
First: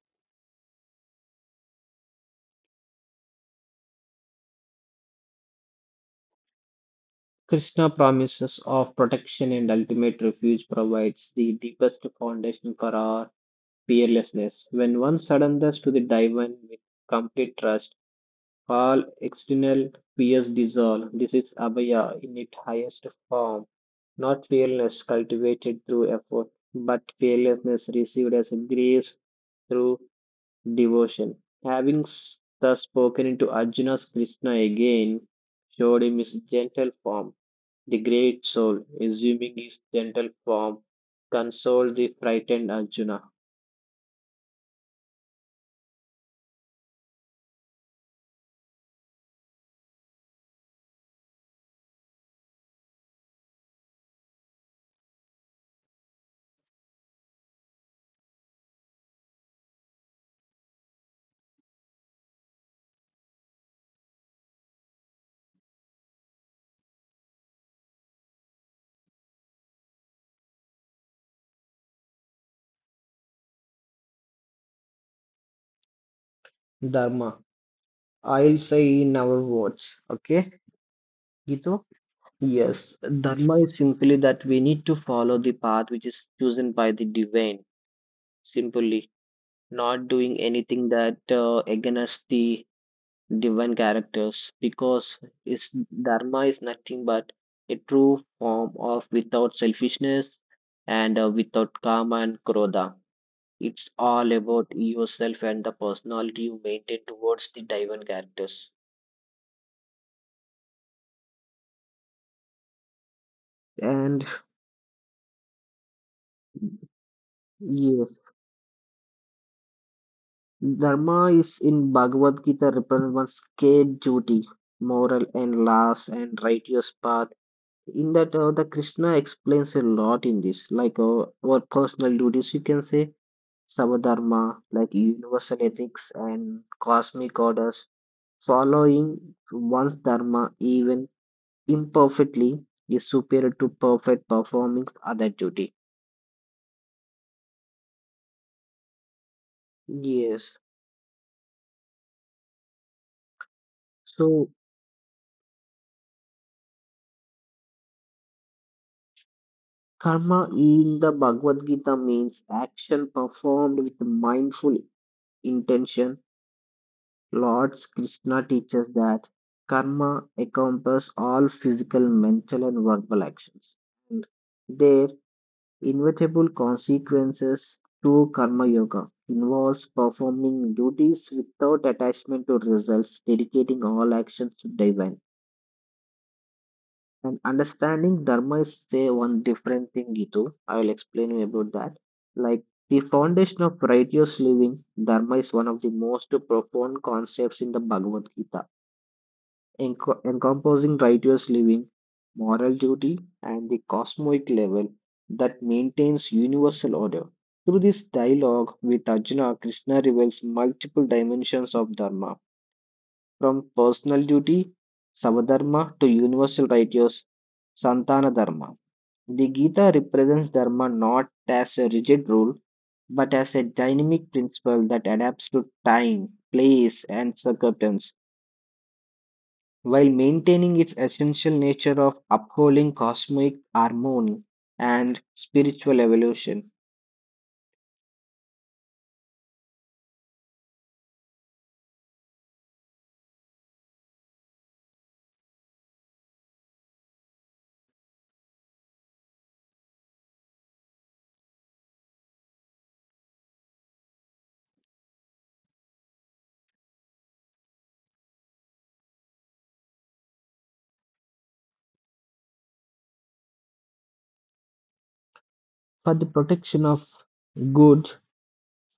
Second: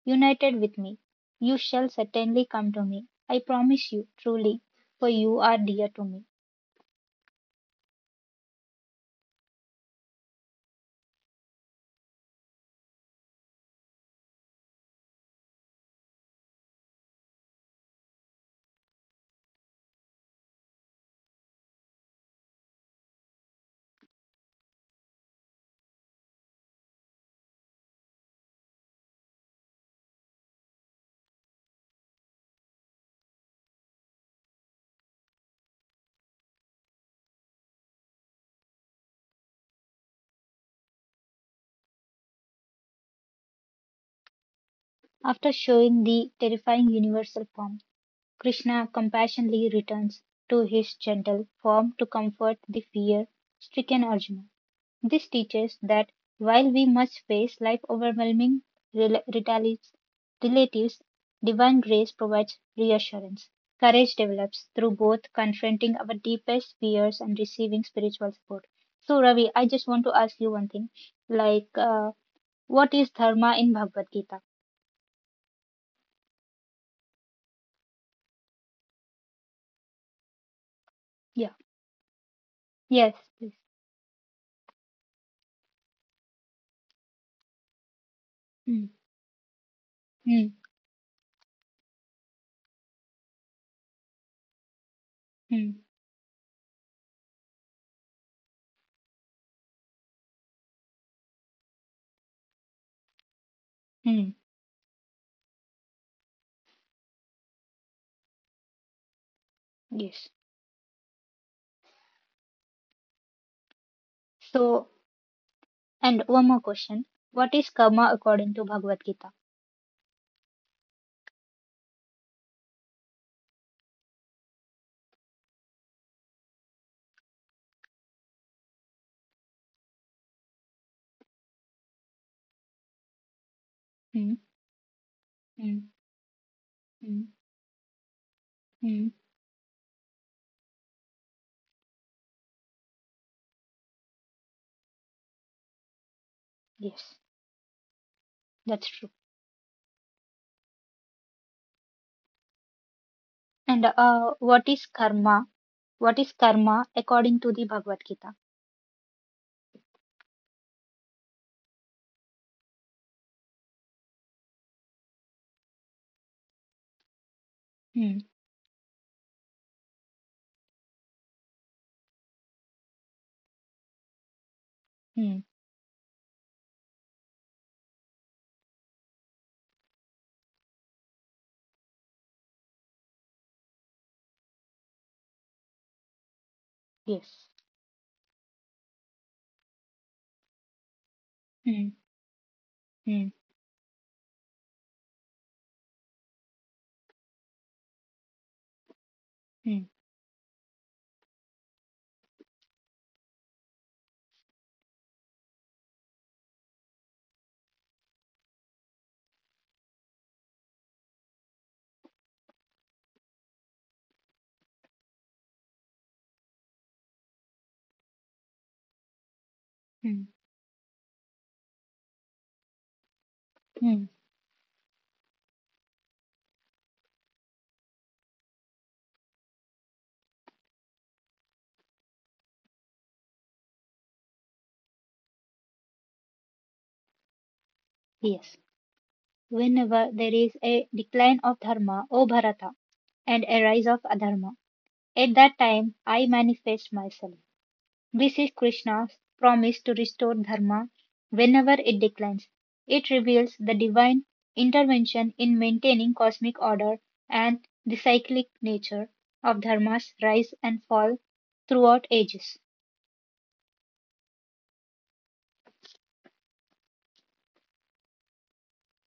A: united with me, you shall certainly come to me. I promise you, truly, for you are dear to me.
B: Krishna promises of protection and ultimate refuge provides the deepest foundation for our fearlessness. When one surrenders to the divine with complete trust, all external fears dissolve. This is abhaya in its highest form, not fearlessness cultivated through effort, but fearlessness received as grace through devotion. Having thus spoken into Arjuna's Krishna again, showed him his gentle form. The great soul, assuming his gentle form, consoled the frightened Arjuna.
A: After showing the terrifying universal form, Krishna compassionately returns to his gentle form to comfort the fear stricken Arjuna. This teaches that while we must face life overwhelming rel- retalis- relatives, divine grace provides reassurance. Courage develops through both confronting our deepest fears and receiving spiritual support. So, Ravi, I just want to ask you one thing. Like, what is dharma in Bhagavad Gita?
B: Dharma I'll say in our words. Okay,
A: Yeah.
B: Gito? Yes,
A: Yes, please.
B: dharma is simply that we need to follow the path which is chosen by the divine,
A: Mm,
B: simply not doing
A: mm,
B: anything that against the divine characters because is
A: mm,
B: dharma is nothing but a true form of without selfishness and without karma and krodha. It's all
A: mm.
B: about yourself and the personality you maintain towards the divine characters.
A: Yes.
B: And
A: So, and one more question. What is karma
B: yes.
A: according to Bhagavad Gita?
B: Dharma is in Bhagavad Gita represents one's scared duty, moral and last and righteous path. In that, the Krishna explains a lot in this, like our personal duties, you can say,
A: Mm,
B: savadharma, like universal
A: mm,
B: ethics and
A: mm.
B: cosmic orders.
A: Mm.
B: Following one's dharma, even imperfectly, is superior to perfect performing other duty.
A: Yes, that's true.
B: Yes.
A: And
B: So
A: what is karma? What is karma according to the Bhagavad Gita?
B: karma in the Bhagavad Gita means action performed with mindful intention. Lord
A: Hmm.
B: Krishna teaches that karma encompasses all physical, mental, and verbal actions and their
A: Hmm.
B: inevitable consequences. True karma yoga involves performing duties without attachment to results, dedicating all actions to divine. And
A: Yes.
B: understanding dharma is say one different thing, Gitu. I will explain you about
A: Hmm.
B: that. Like the
A: Hmm.
B: foundation of righteous living, dharma is one of the most profound concepts in the Bhagavad Gita,
A: Hmm.
B: encompassing righteous living, moral duty, and the cosmic level that maintains universal order. Through this dialogue with Arjuna, Krishna reveals multiple dimensions of dharma, from personal duty, savadharma, to universal righteous, santana dharma. The Gita
A: Hmm.
B: represents dharma not as a rigid rule, but as a
A: Hmm.
B: dynamic principle that adapts to time, place, and circumstance, while maintaining its essential nature of upholding cosmic harmony and spiritual evolution.
A: Yes. Whenever there is a decline of dharma, O Bharata, and a rise of adharma, at that time I manifest myself. This is Krishna's promise to restore dharma whenever it declines. It reveals the divine intervention in maintaining cosmic order and the cyclic nature of dharma's rise and fall throughout ages.
B: For the protection of good,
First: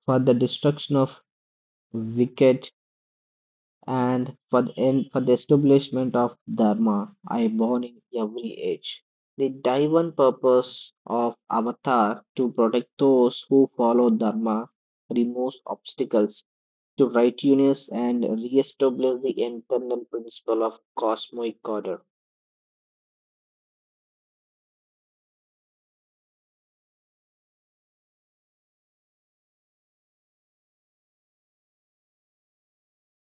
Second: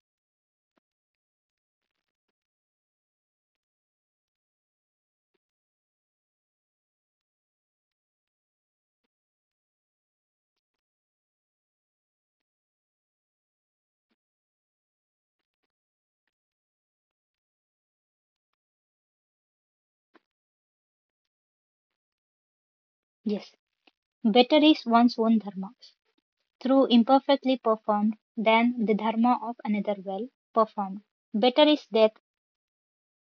B: for the destruction of wicked, and for the, in, for the establishment of Dharma I born in every age. The divine purpose of Avatar to protect those who follow Dharma removes obstacles to righteousness and re-establish the internal principle of cosmic order.
A: Yes, better is one's own dharma through imperfectly performed than the dharma of another well performed. Better is death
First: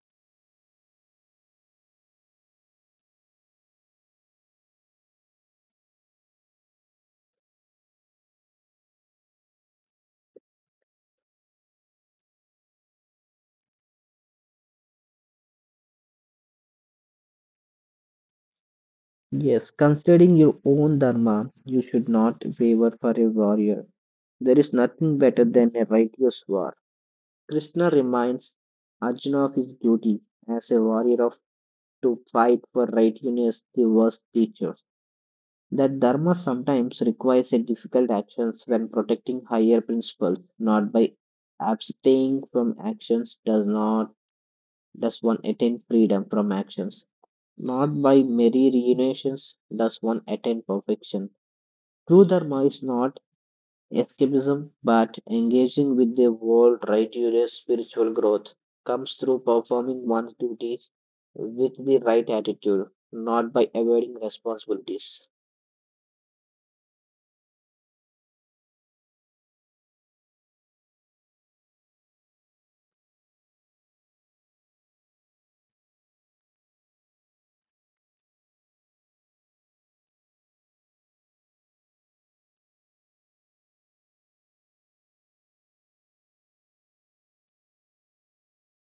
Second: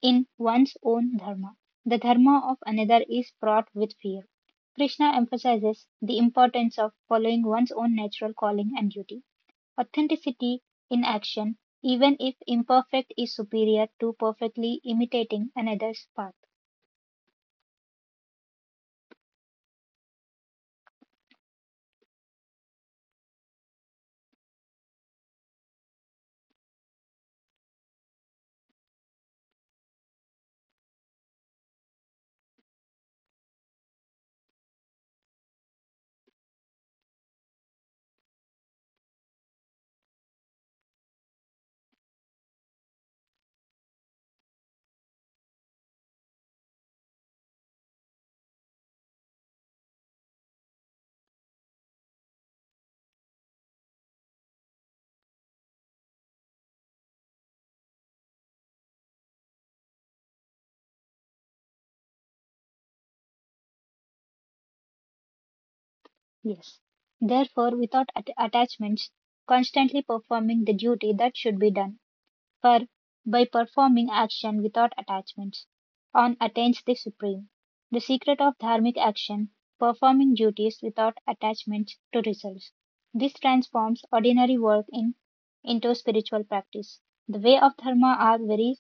A: in one's own dharma. The dharma of another is fraught with fear. Krishna emphasizes the importance of following one's own natural calling and duty. Authenticity in action, even if imperfect, is superior to perfectly imitating another's path.
B: Yes, considering your own dharma, you should not waver for a warrior. There is nothing better than a righteous war. Krishna reminds Arjuna of his duty as a warrior of to fight for righteousness the worst teachers. That dharma sometimes requires a difficult actions when protecting higher principles, not by abstaining from actions does not does one attain freedom from actions. Not by merry reunions does one attain perfection. True dharma is not escapism, but engaging with the world right your spiritual growth comes through performing one's duties with the right attitude, not by avoiding responsibilities.
A: Yes. Therefore, without attachments, constantly performing the duty that should be done. For by performing action without attachments, one attains the supreme. The secret of dharmic action performing duties without attachments to results. This transforms ordinary work into spiritual practice. The way of dharma are very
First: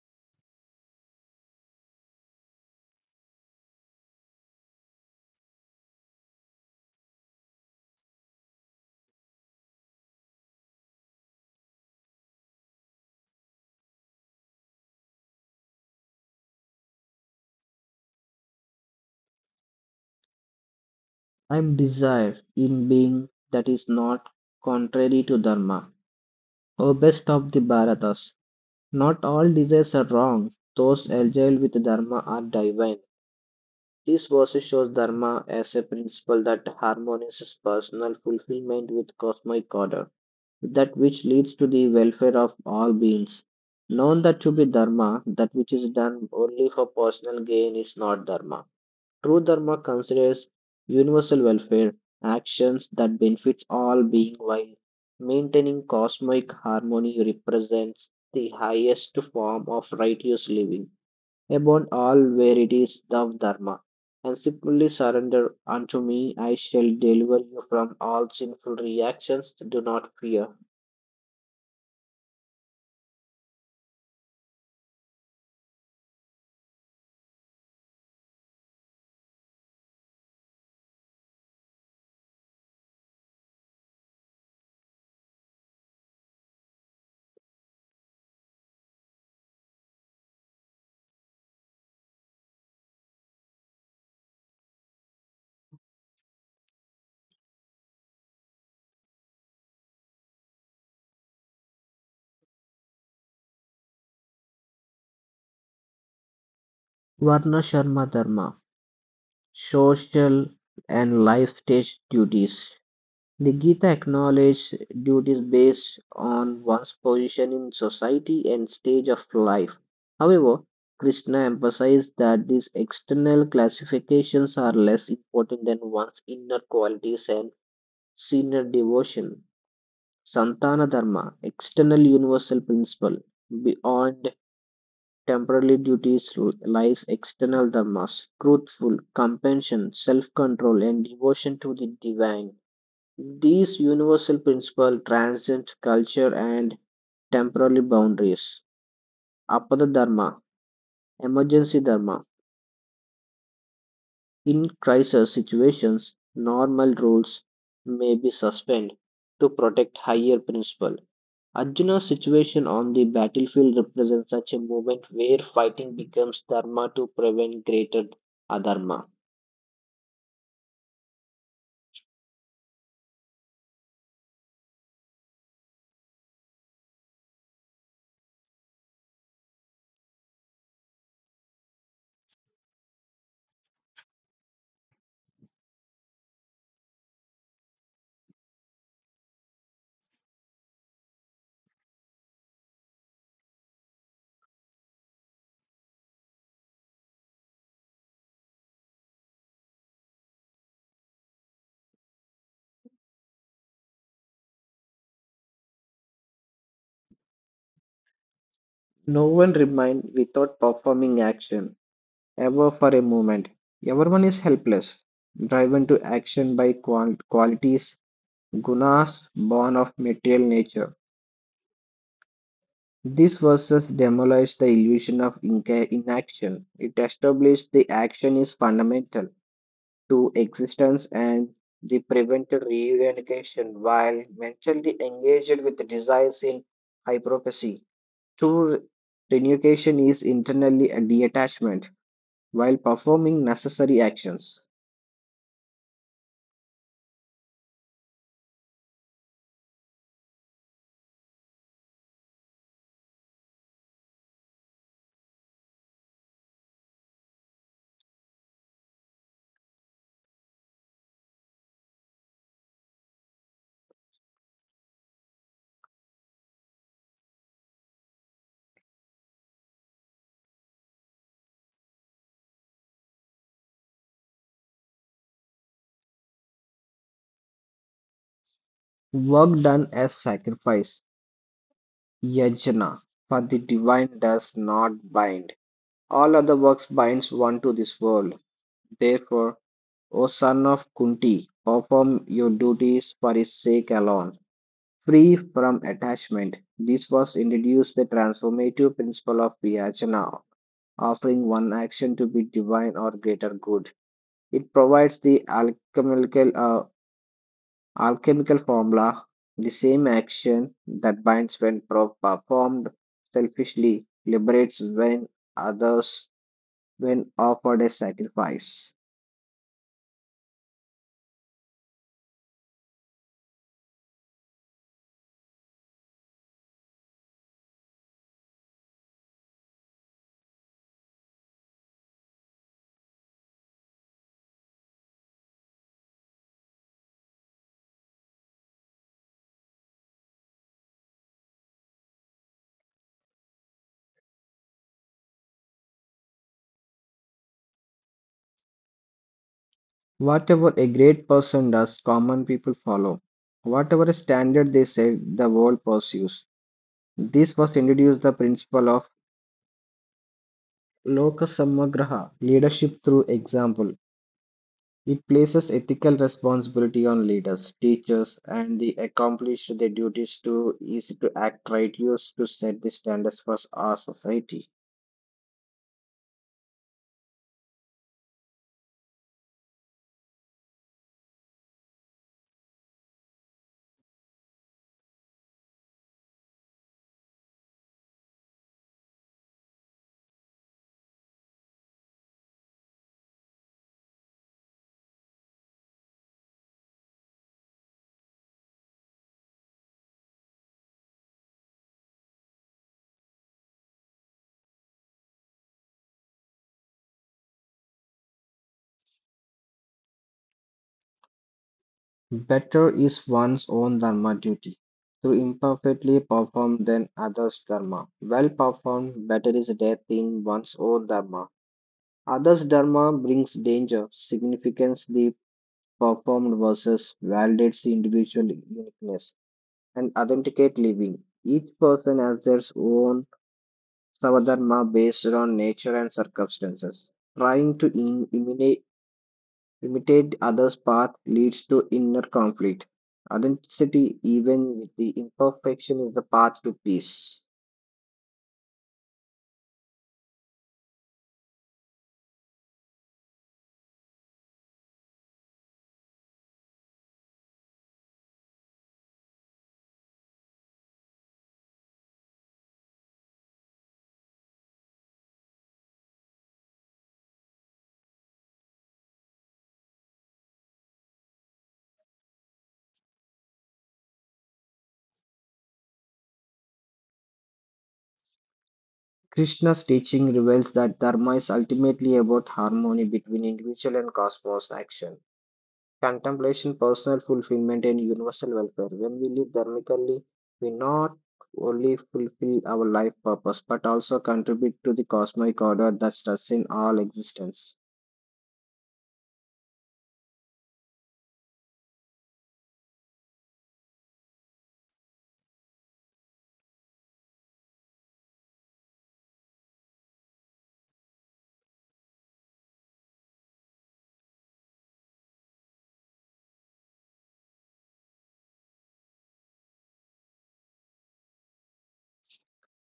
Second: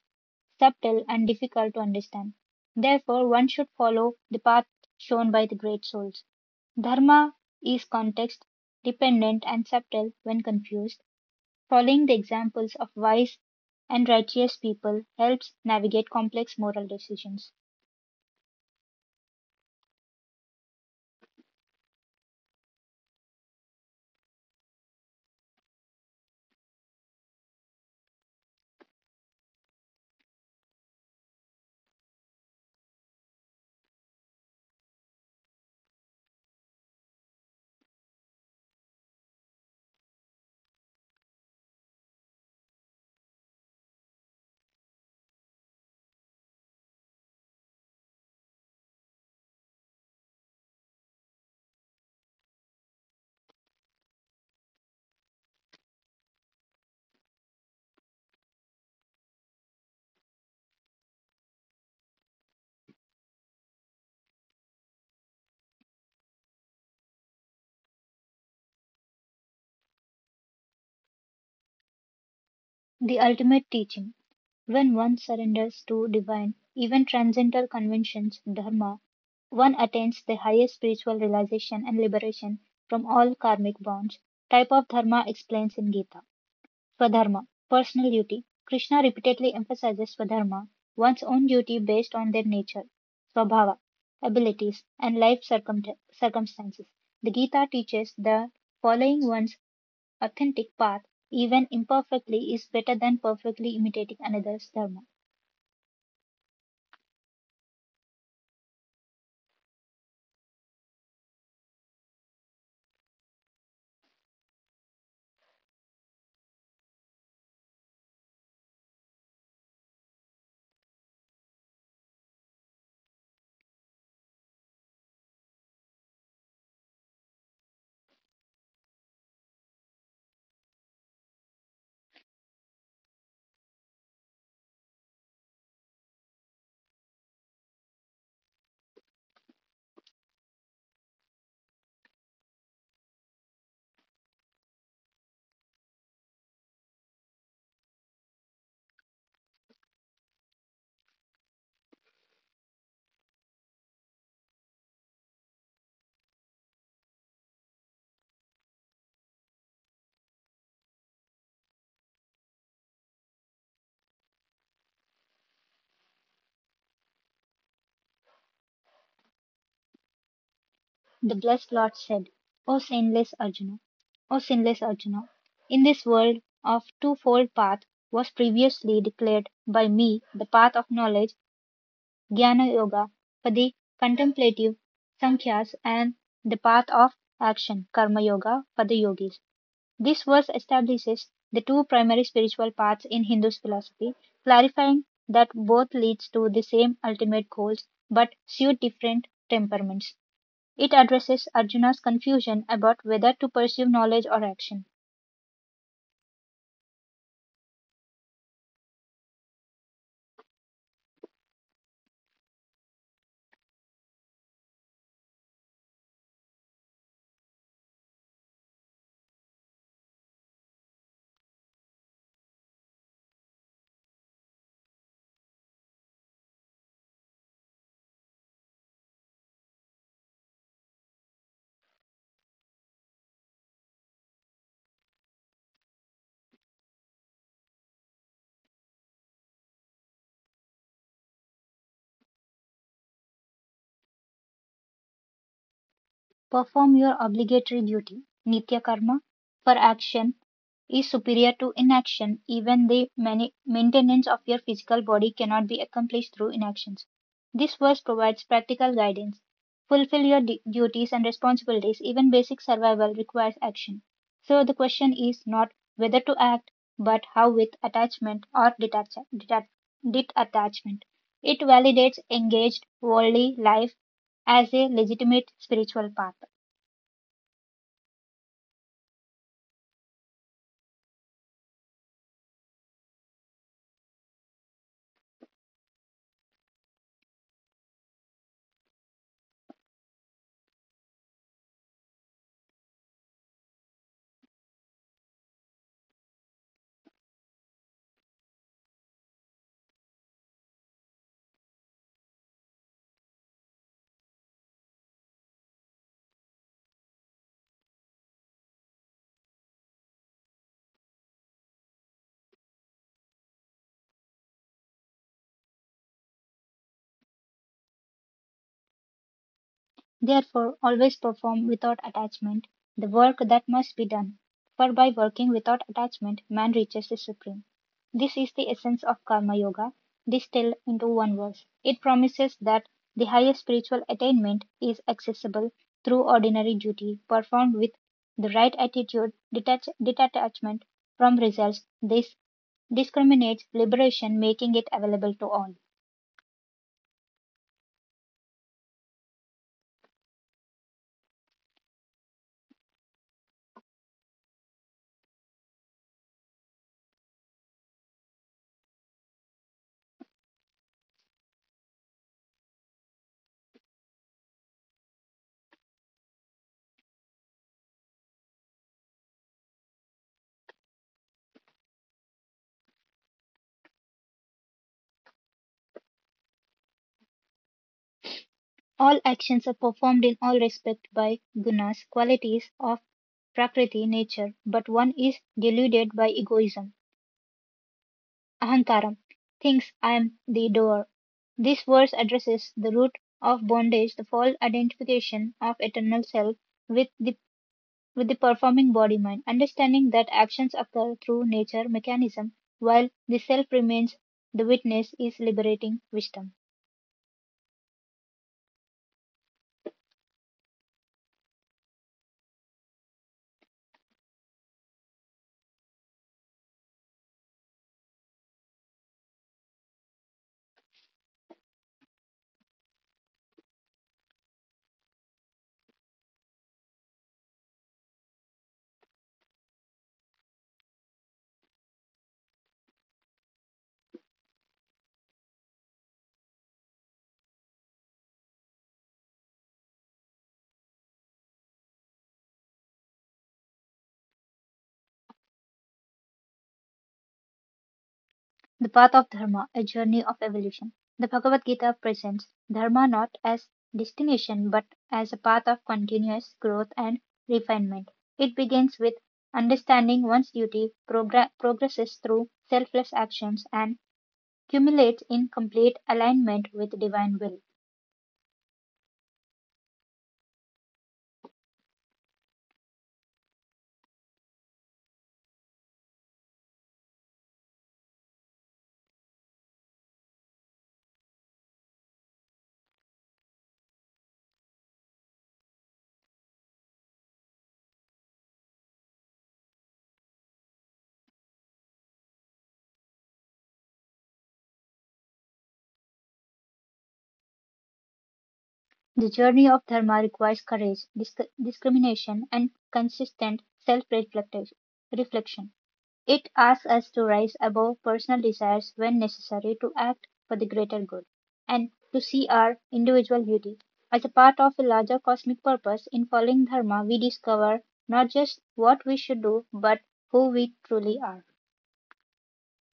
A: subtle and difficult to understand. Therefore, one should follow the path shown by the great souls. Dharma is context dependent and subtle when confused. Following the examples of wise and righteous people helps navigate complex moral decisions.
B: I'm desire in being that is not contrary to dharma. O best of the Bharatas, not all desires are wrong. Those agile with dharma are divine. This verse shows dharma as a principle that harmonizes personal fulfillment with cosmic order. That which leads to the welfare of all beings. Known that to be dharma, that which is done only for personal gain is not dharma. True dharma considers universal welfare, actions that benefits all being while maintaining cosmic harmony represents the highest form of righteous living upon all verities of dharma. And simply surrender unto me, I shall deliver you from all sinful reactions. Do not fear.
A: The ultimate teaching when one surrenders to divine, even transcendental conventions, dharma, one attains the highest spiritual realization and liberation from all karmic bonds. Type of dharma explains in Gita. Swadharma, personal duty. Krishna repeatedly emphasizes swadharma, one's own duty based on their nature, swabhava, abilities, and life circumstances. The Gita teaches that following one's authentic path, even imperfectly, is better than perfectly imitating another's dharma.
B: Varna Sharma Dharma, social and life stage duties. The Gita acknowledges duties based on one's position in society and stage of life. However, Krishna emphasized that these external classifications are less important than one's inner qualities and sincere devotion. Santana Dharma, external universal principle, beyond temporary duties lies external dharmas, truthful, compassion, self-control, and devotion to the divine. These universal principles transcend culture and temporary boundaries. Apada dharma, emergency dharma. In crisis situations, normal rules may be suspended to protect higher principle. Arjuna's situation on the battlefield represents such a moment where fighting becomes dharma to prevent greater adharma.
A: The blessed Lord said, O sinless Arjuna, O sinless Arjuna, in this world of twofold path was previously declared by me the path of knowledge Jnana Yoga for the contemplative Sankhyas, and the path of action, Karma Yoga, for the yogis. This verse establishes the two primary spiritual paths in Hindu philosophy, clarifying that both leads to the same ultimate goals but suit different temperaments. It addresses Arjuna's confusion about whether to pursue knowledge or action.
B: No one remained without performing action, ever for a moment. Everyone is helpless, driven to action by qualities, gunas born of material nature. These verses demolish the illusion of inaction. It established the action is fundamental to existence and the prevented reunification while mentally engaged with desires in hypocrisy. True renunciation is internally a detachment, while performing necessary actions.
A: Perform your obligatory duty (nitya karma) for action is superior to inaction. Even the maintenance of your physical body cannot be accomplished through inactions. This verse provides practical guidance. Fulfill your duties and responsibilities. Even basic survival requires action. So the question is not whether to act, but how with attachment or detachment. It validates engaged worldly life as a legitimate spiritual path.
B: Work done as sacrifice, yajna, for the divine does not bind. All other works binds one to this world. Therefore, O son of Kunti, perform your duties for his sake alone, free from attachment. This was introduced the transformative principle of yajna, offering one action to be divine or greater good. It provides the alchemical formula, the same action that binds when performed selfishly liberates when others when offered as sacrifice.
A: Therefore, always perform without attachment the work that must be done, for by working without attachment man reaches the Supreme. This is the essence of Karma Yoga distilled into one verse. It promises that the highest spiritual attainment is accessible through ordinary duty performed with the right attitude, detachment from results. This discriminates liberation, making it available to all.
B: Whatever a great person does, common people follow. Whatever a standard they set, the world pursues. This was introduced the principle of loka samagraha, leadership through example. It places ethical responsibility on leaders, teachers, and the accomplish their duties to is to act righteous to set the standards for our society.
A: All actions are performed in all respect by gunas, qualities of prakriti, nature, but one is deluded by egoism, ahankaram, thinks I am the doer. This verse addresses the root of bondage, the false identification of eternal self with the with the performing body mind, understanding that actions occur through nature mechanism while the self remains the witness is liberating wisdom.
B: Better is one's own dharma duty to imperfectly perform than others' dharma. Well performed, better is death in one's own dharma. Others' dharma brings danger, significance the performed versus validates the individual uniqueness and authenticate living. Each person has their own Savadharma based on nature and circumstances. Trying to imitate others' path leads to inner conflict. Authenticity, even with the imperfection, is the path to peace.
A: The path of dharma, a journey of evolution. The Bhagavad Gita presents dharma not as destination but as a path of continuous growth and refinement. It begins with understanding one's duty, progresses through selfless actions, and culminates in complete alignment with divine will.
B: Krishna's teaching reveals that dharma is ultimately about harmony between individual and cosmos action. Contemplation, personal fulfillment, and universal welfare. When we live dharmically, we not only fulfill our life purpose but also contribute to the cosmic order that sustains all existence.
A: The journey of dharma requires courage, discrimination, and consistent self reflection. It asks us to rise above personal desires when necessary to act for the greater good, and to see our individual beauty as a part of a larger cosmic purpose. In following Dharma, we discover not just what we should do, but who we truly are.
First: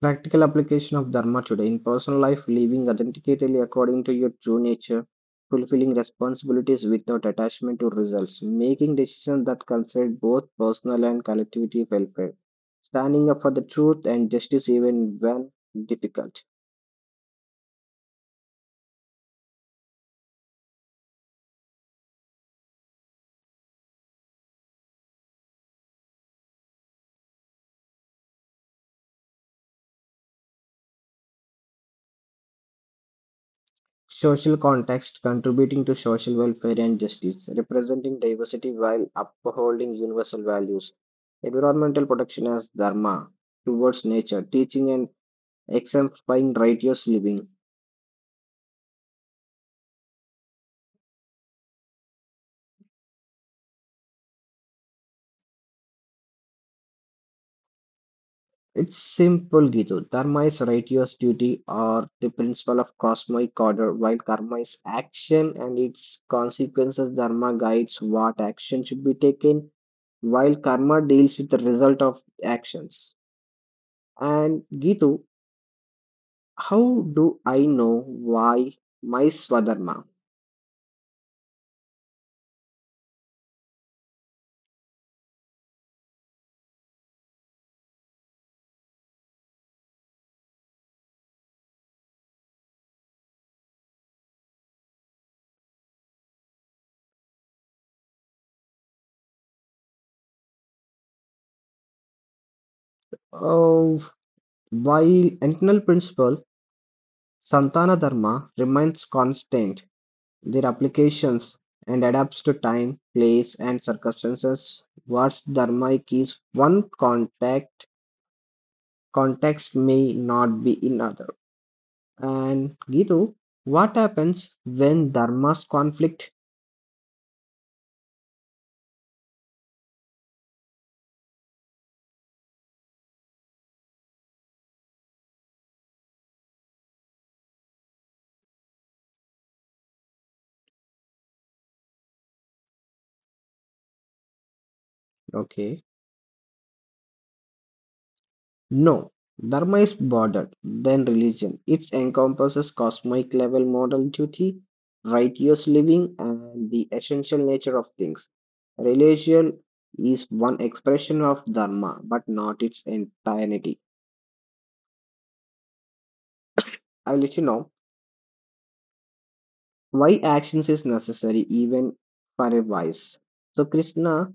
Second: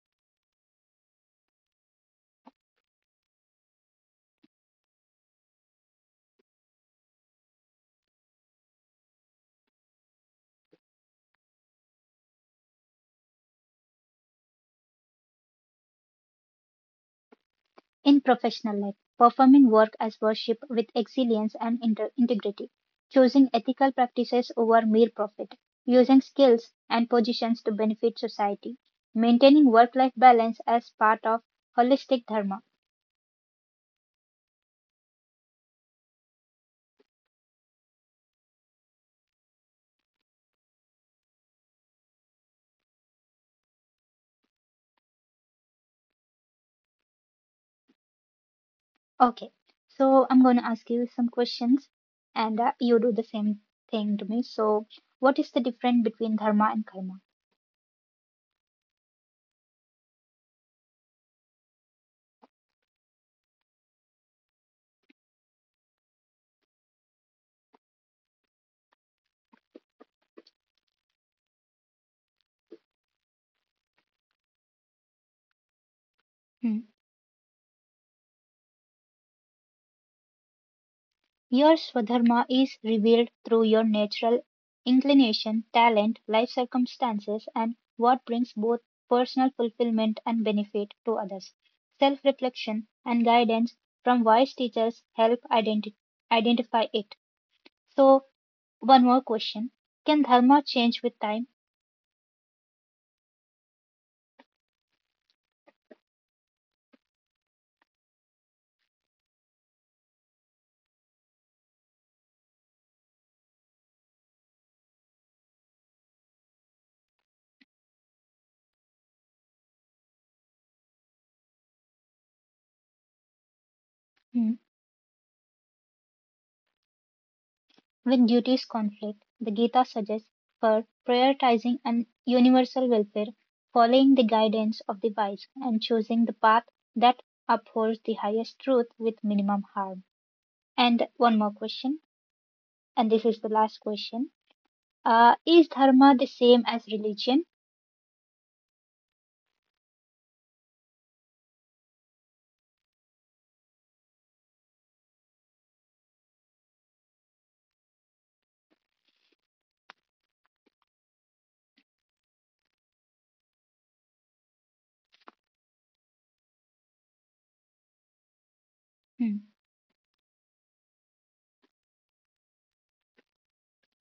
B: Practical application of dharma today in personal life, living authentically according to your true nature, fulfilling responsibilities without attachment to results, making decisions that consider both personal and collectivity welfare, standing up for the truth and justice even when difficult.
A: In professional life, performing work as worship with excellence and integrity, choosing ethical practices over mere profit, using skills and positions to benefit society, maintaining work life balance as part of holistic dharma.
B: Social context contributing to social welfare and justice, representing diversity while upholding universal values. Environmental protection as dharma towards nature, teaching and exemplifying righteous living.
A: Okay, so I'm going to ask you some questions and you do the same thing to me. So, what is the difference between dharma and karma?
B: It's simple, Gitu. Dharma is righteous duty or the principle of cosmic order, while karma is action and its consequences. Dharma guides what action should be taken, while karma deals with the result of actions. And Gitu,
A: Hmm.
B: how do I know why my Swadharma?
A: Your Swadharma is revealed through your natural inclination, talent, life circumstances, and what brings both personal fulfillment and benefit to others. Self reflection and guidance from wise teachers help identify it. So, one more question. Can Dharma change with time?
B: Oh, while internal principle Santana Dharma remains constant, their applications and adapts to time, place, and circumstances. What's dharmaic is one contact, context may not be in other. And Gitu, what happens
A: Hmm.
B: when dharmas conflict?
A: When duties conflict, the Gita suggests for prioritizing an universal welfare, following the guidance of the wise, and choosing the path that upholds the highest truth with minimum harm. And one more question, and this is the last question. Uh,
B: Okay.
A: is dharma the same as religion?
B: No, dharma is broader than religion. It encompasses cosmic level moral duty, righteous living, and the essential nature of things. Religion is one expression of dharma, but not its entirety. I will let you know
A: Hmm,
B: why actions is necessary even for a vice. So Krishna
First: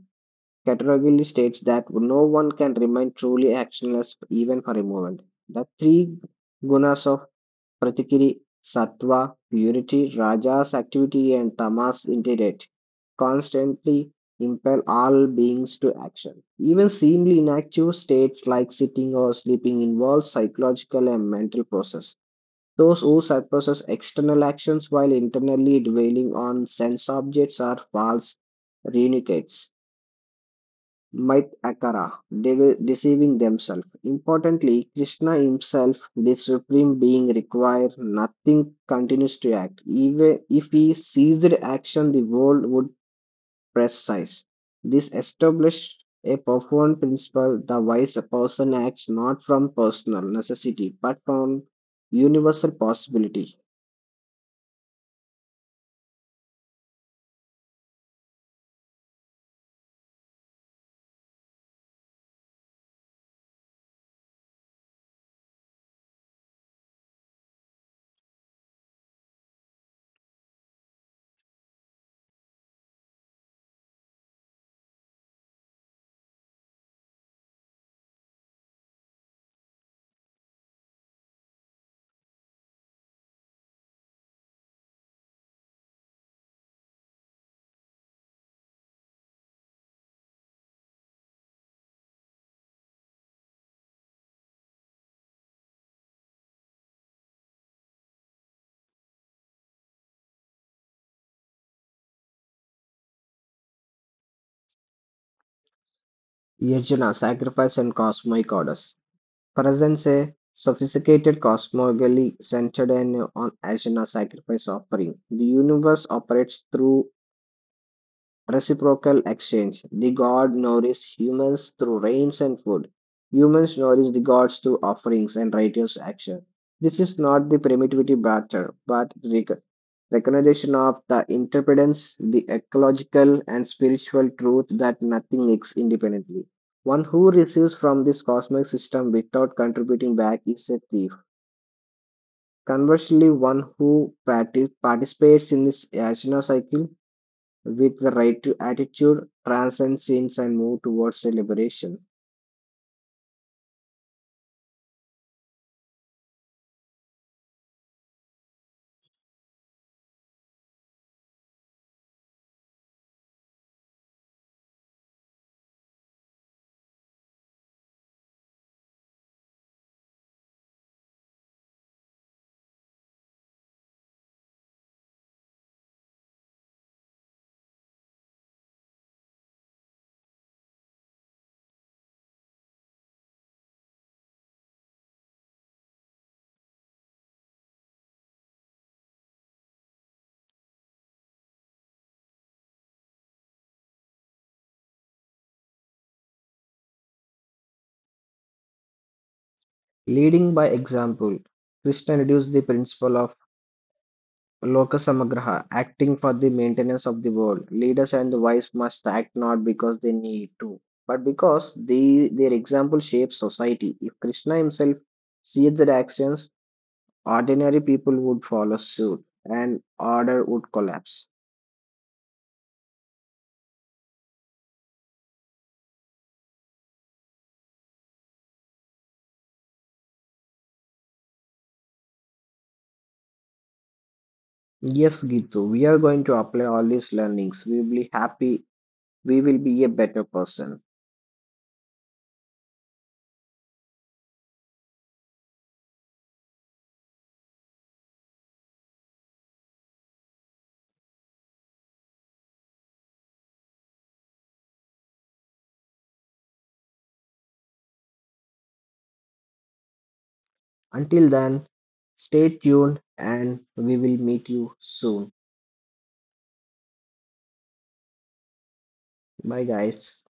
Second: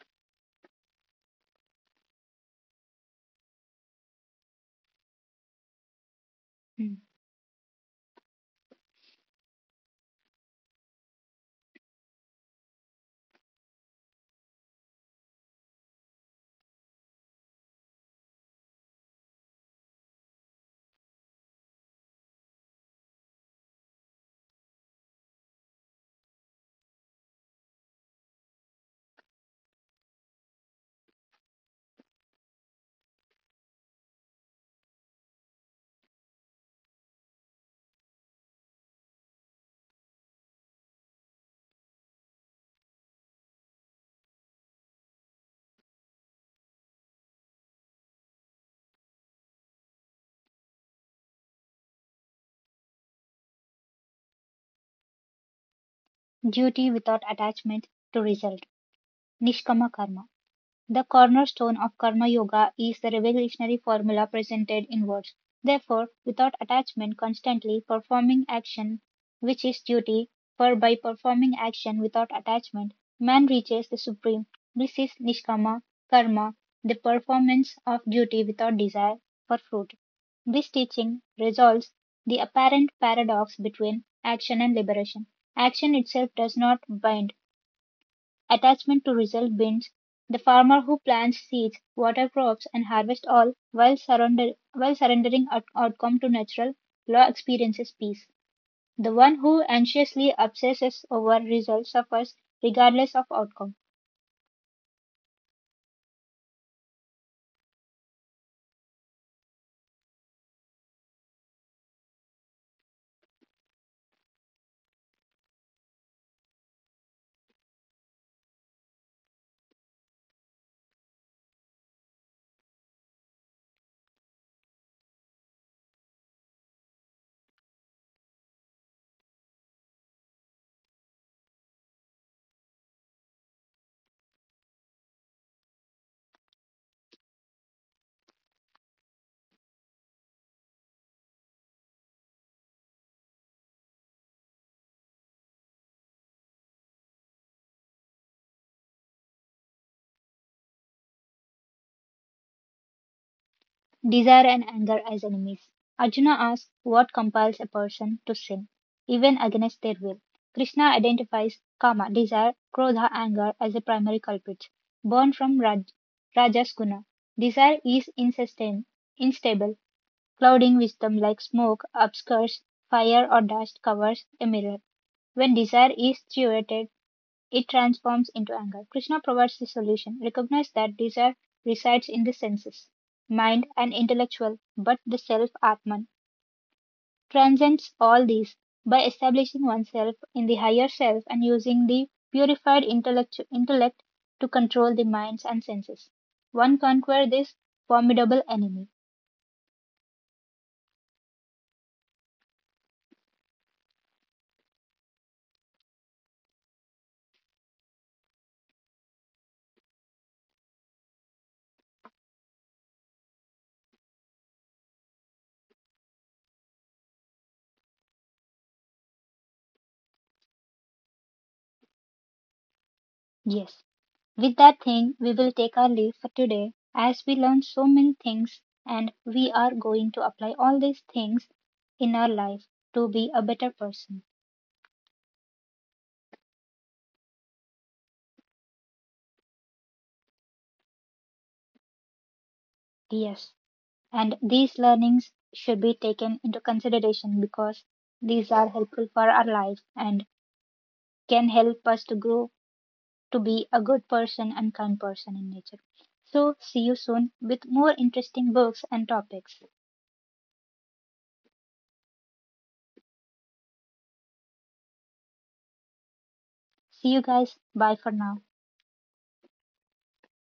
B: categorically states that no one can remain truly actionless even for a moment. The three
A: hmm.
B: gunas of Pratikiri, Sattva, purity, Rajas, activity, and Tamas, indirect, constantly impel all beings to action. Even seemingly inactive states like sitting or sleeping involve psychological and mental process. Those who suppress external actions while internally dwelling on sense objects are false renunciates might Akara, deceiving themselves. Importantly, Krishna himself, the Supreme Being, requires nothing continues to act. Even if he ceased action, the world would press. This established a profound principle the wise person acts not from personal necessity but from universal possibility.
A: Duty without attachment to result. Nishkama karma. The cornerstone of Karma Yoga is the revolutionary formula presented in words. Therefore, without attachment, constantly performing action, which is duty, for by performing action without attachment, man reaches the supreme. This is Nishkama Karma, the performance of duty without desire for fruit. This teaching resolves the apparent paradox between action and liberation. Action itself does not bind attachment to result bins, the farmer who plants seeds, water crops, and harvest all while, surrender, while surrendering outcome to natural law experiences peace. The one who anxiously obsesses over results suffers regardless of outcome.
B: Yajna, sacrifice, and cosmic orders. Presents a sophisticated cosmogony centered on Ashina's sacrifice offering. The universe operates through reciprocal exchange. The god nourishes humans through rains and food. Humans nourish the gods through offerings and righteous action. This is not the primitivity barter, but recognition of the interdependence, the ecological and spiritual truth that nothing exists independently. One who receives from this cosmic system without contributing back is a thief. Conversely, one who participates in this yajna cycle with the right attitude transcends sins and moves towards the liberation.
A: Desire and anger as enemies. Arjuna asks what compels a person to sin, even against their will. Krishna identifies kama, desire, krodha, anger as the primary culprits, born from Raj, Rajas guna. Desire is insistent, instable, clouding wisdom like smoke, obscures fire or dust covers a mirror. When desire is thwarted, it transforms into anger. Krishna provides the solution. Recognize that desire resides in the senses, mind, and intellectual, but the self Atman transcends all these by establishing oneself in the higher self and using the purified intellect, to control the minds and senses. One conquer this formidable enemy.
B: Leading by example, Krishna reduced the principle of Loka Samagraha, acting for the maintenance of the world. Leaders and the wise must act not because they need to, but because they, their example shapes society. If Krishna himself sees their actions, ordinary people would follow suit and order would collapse.
A: Yes, with that thing, we will take our leave for today as we learned so many things and we are going to apply all these things in our life to be a better person.
B: Yes, Gitu, we are going to apply all these learnings. We will be happy, we will be a better person.
A: Yes, and these learnings should be taken into consideration because these are helpful for our life and can help us to grow to be a good person and kind person in nature. So, see you soon with more interesting books and topics.
B: Until then, stay tuned and we will meet you soon.
A: See you guys. Bye for now.
B: Bye, guys.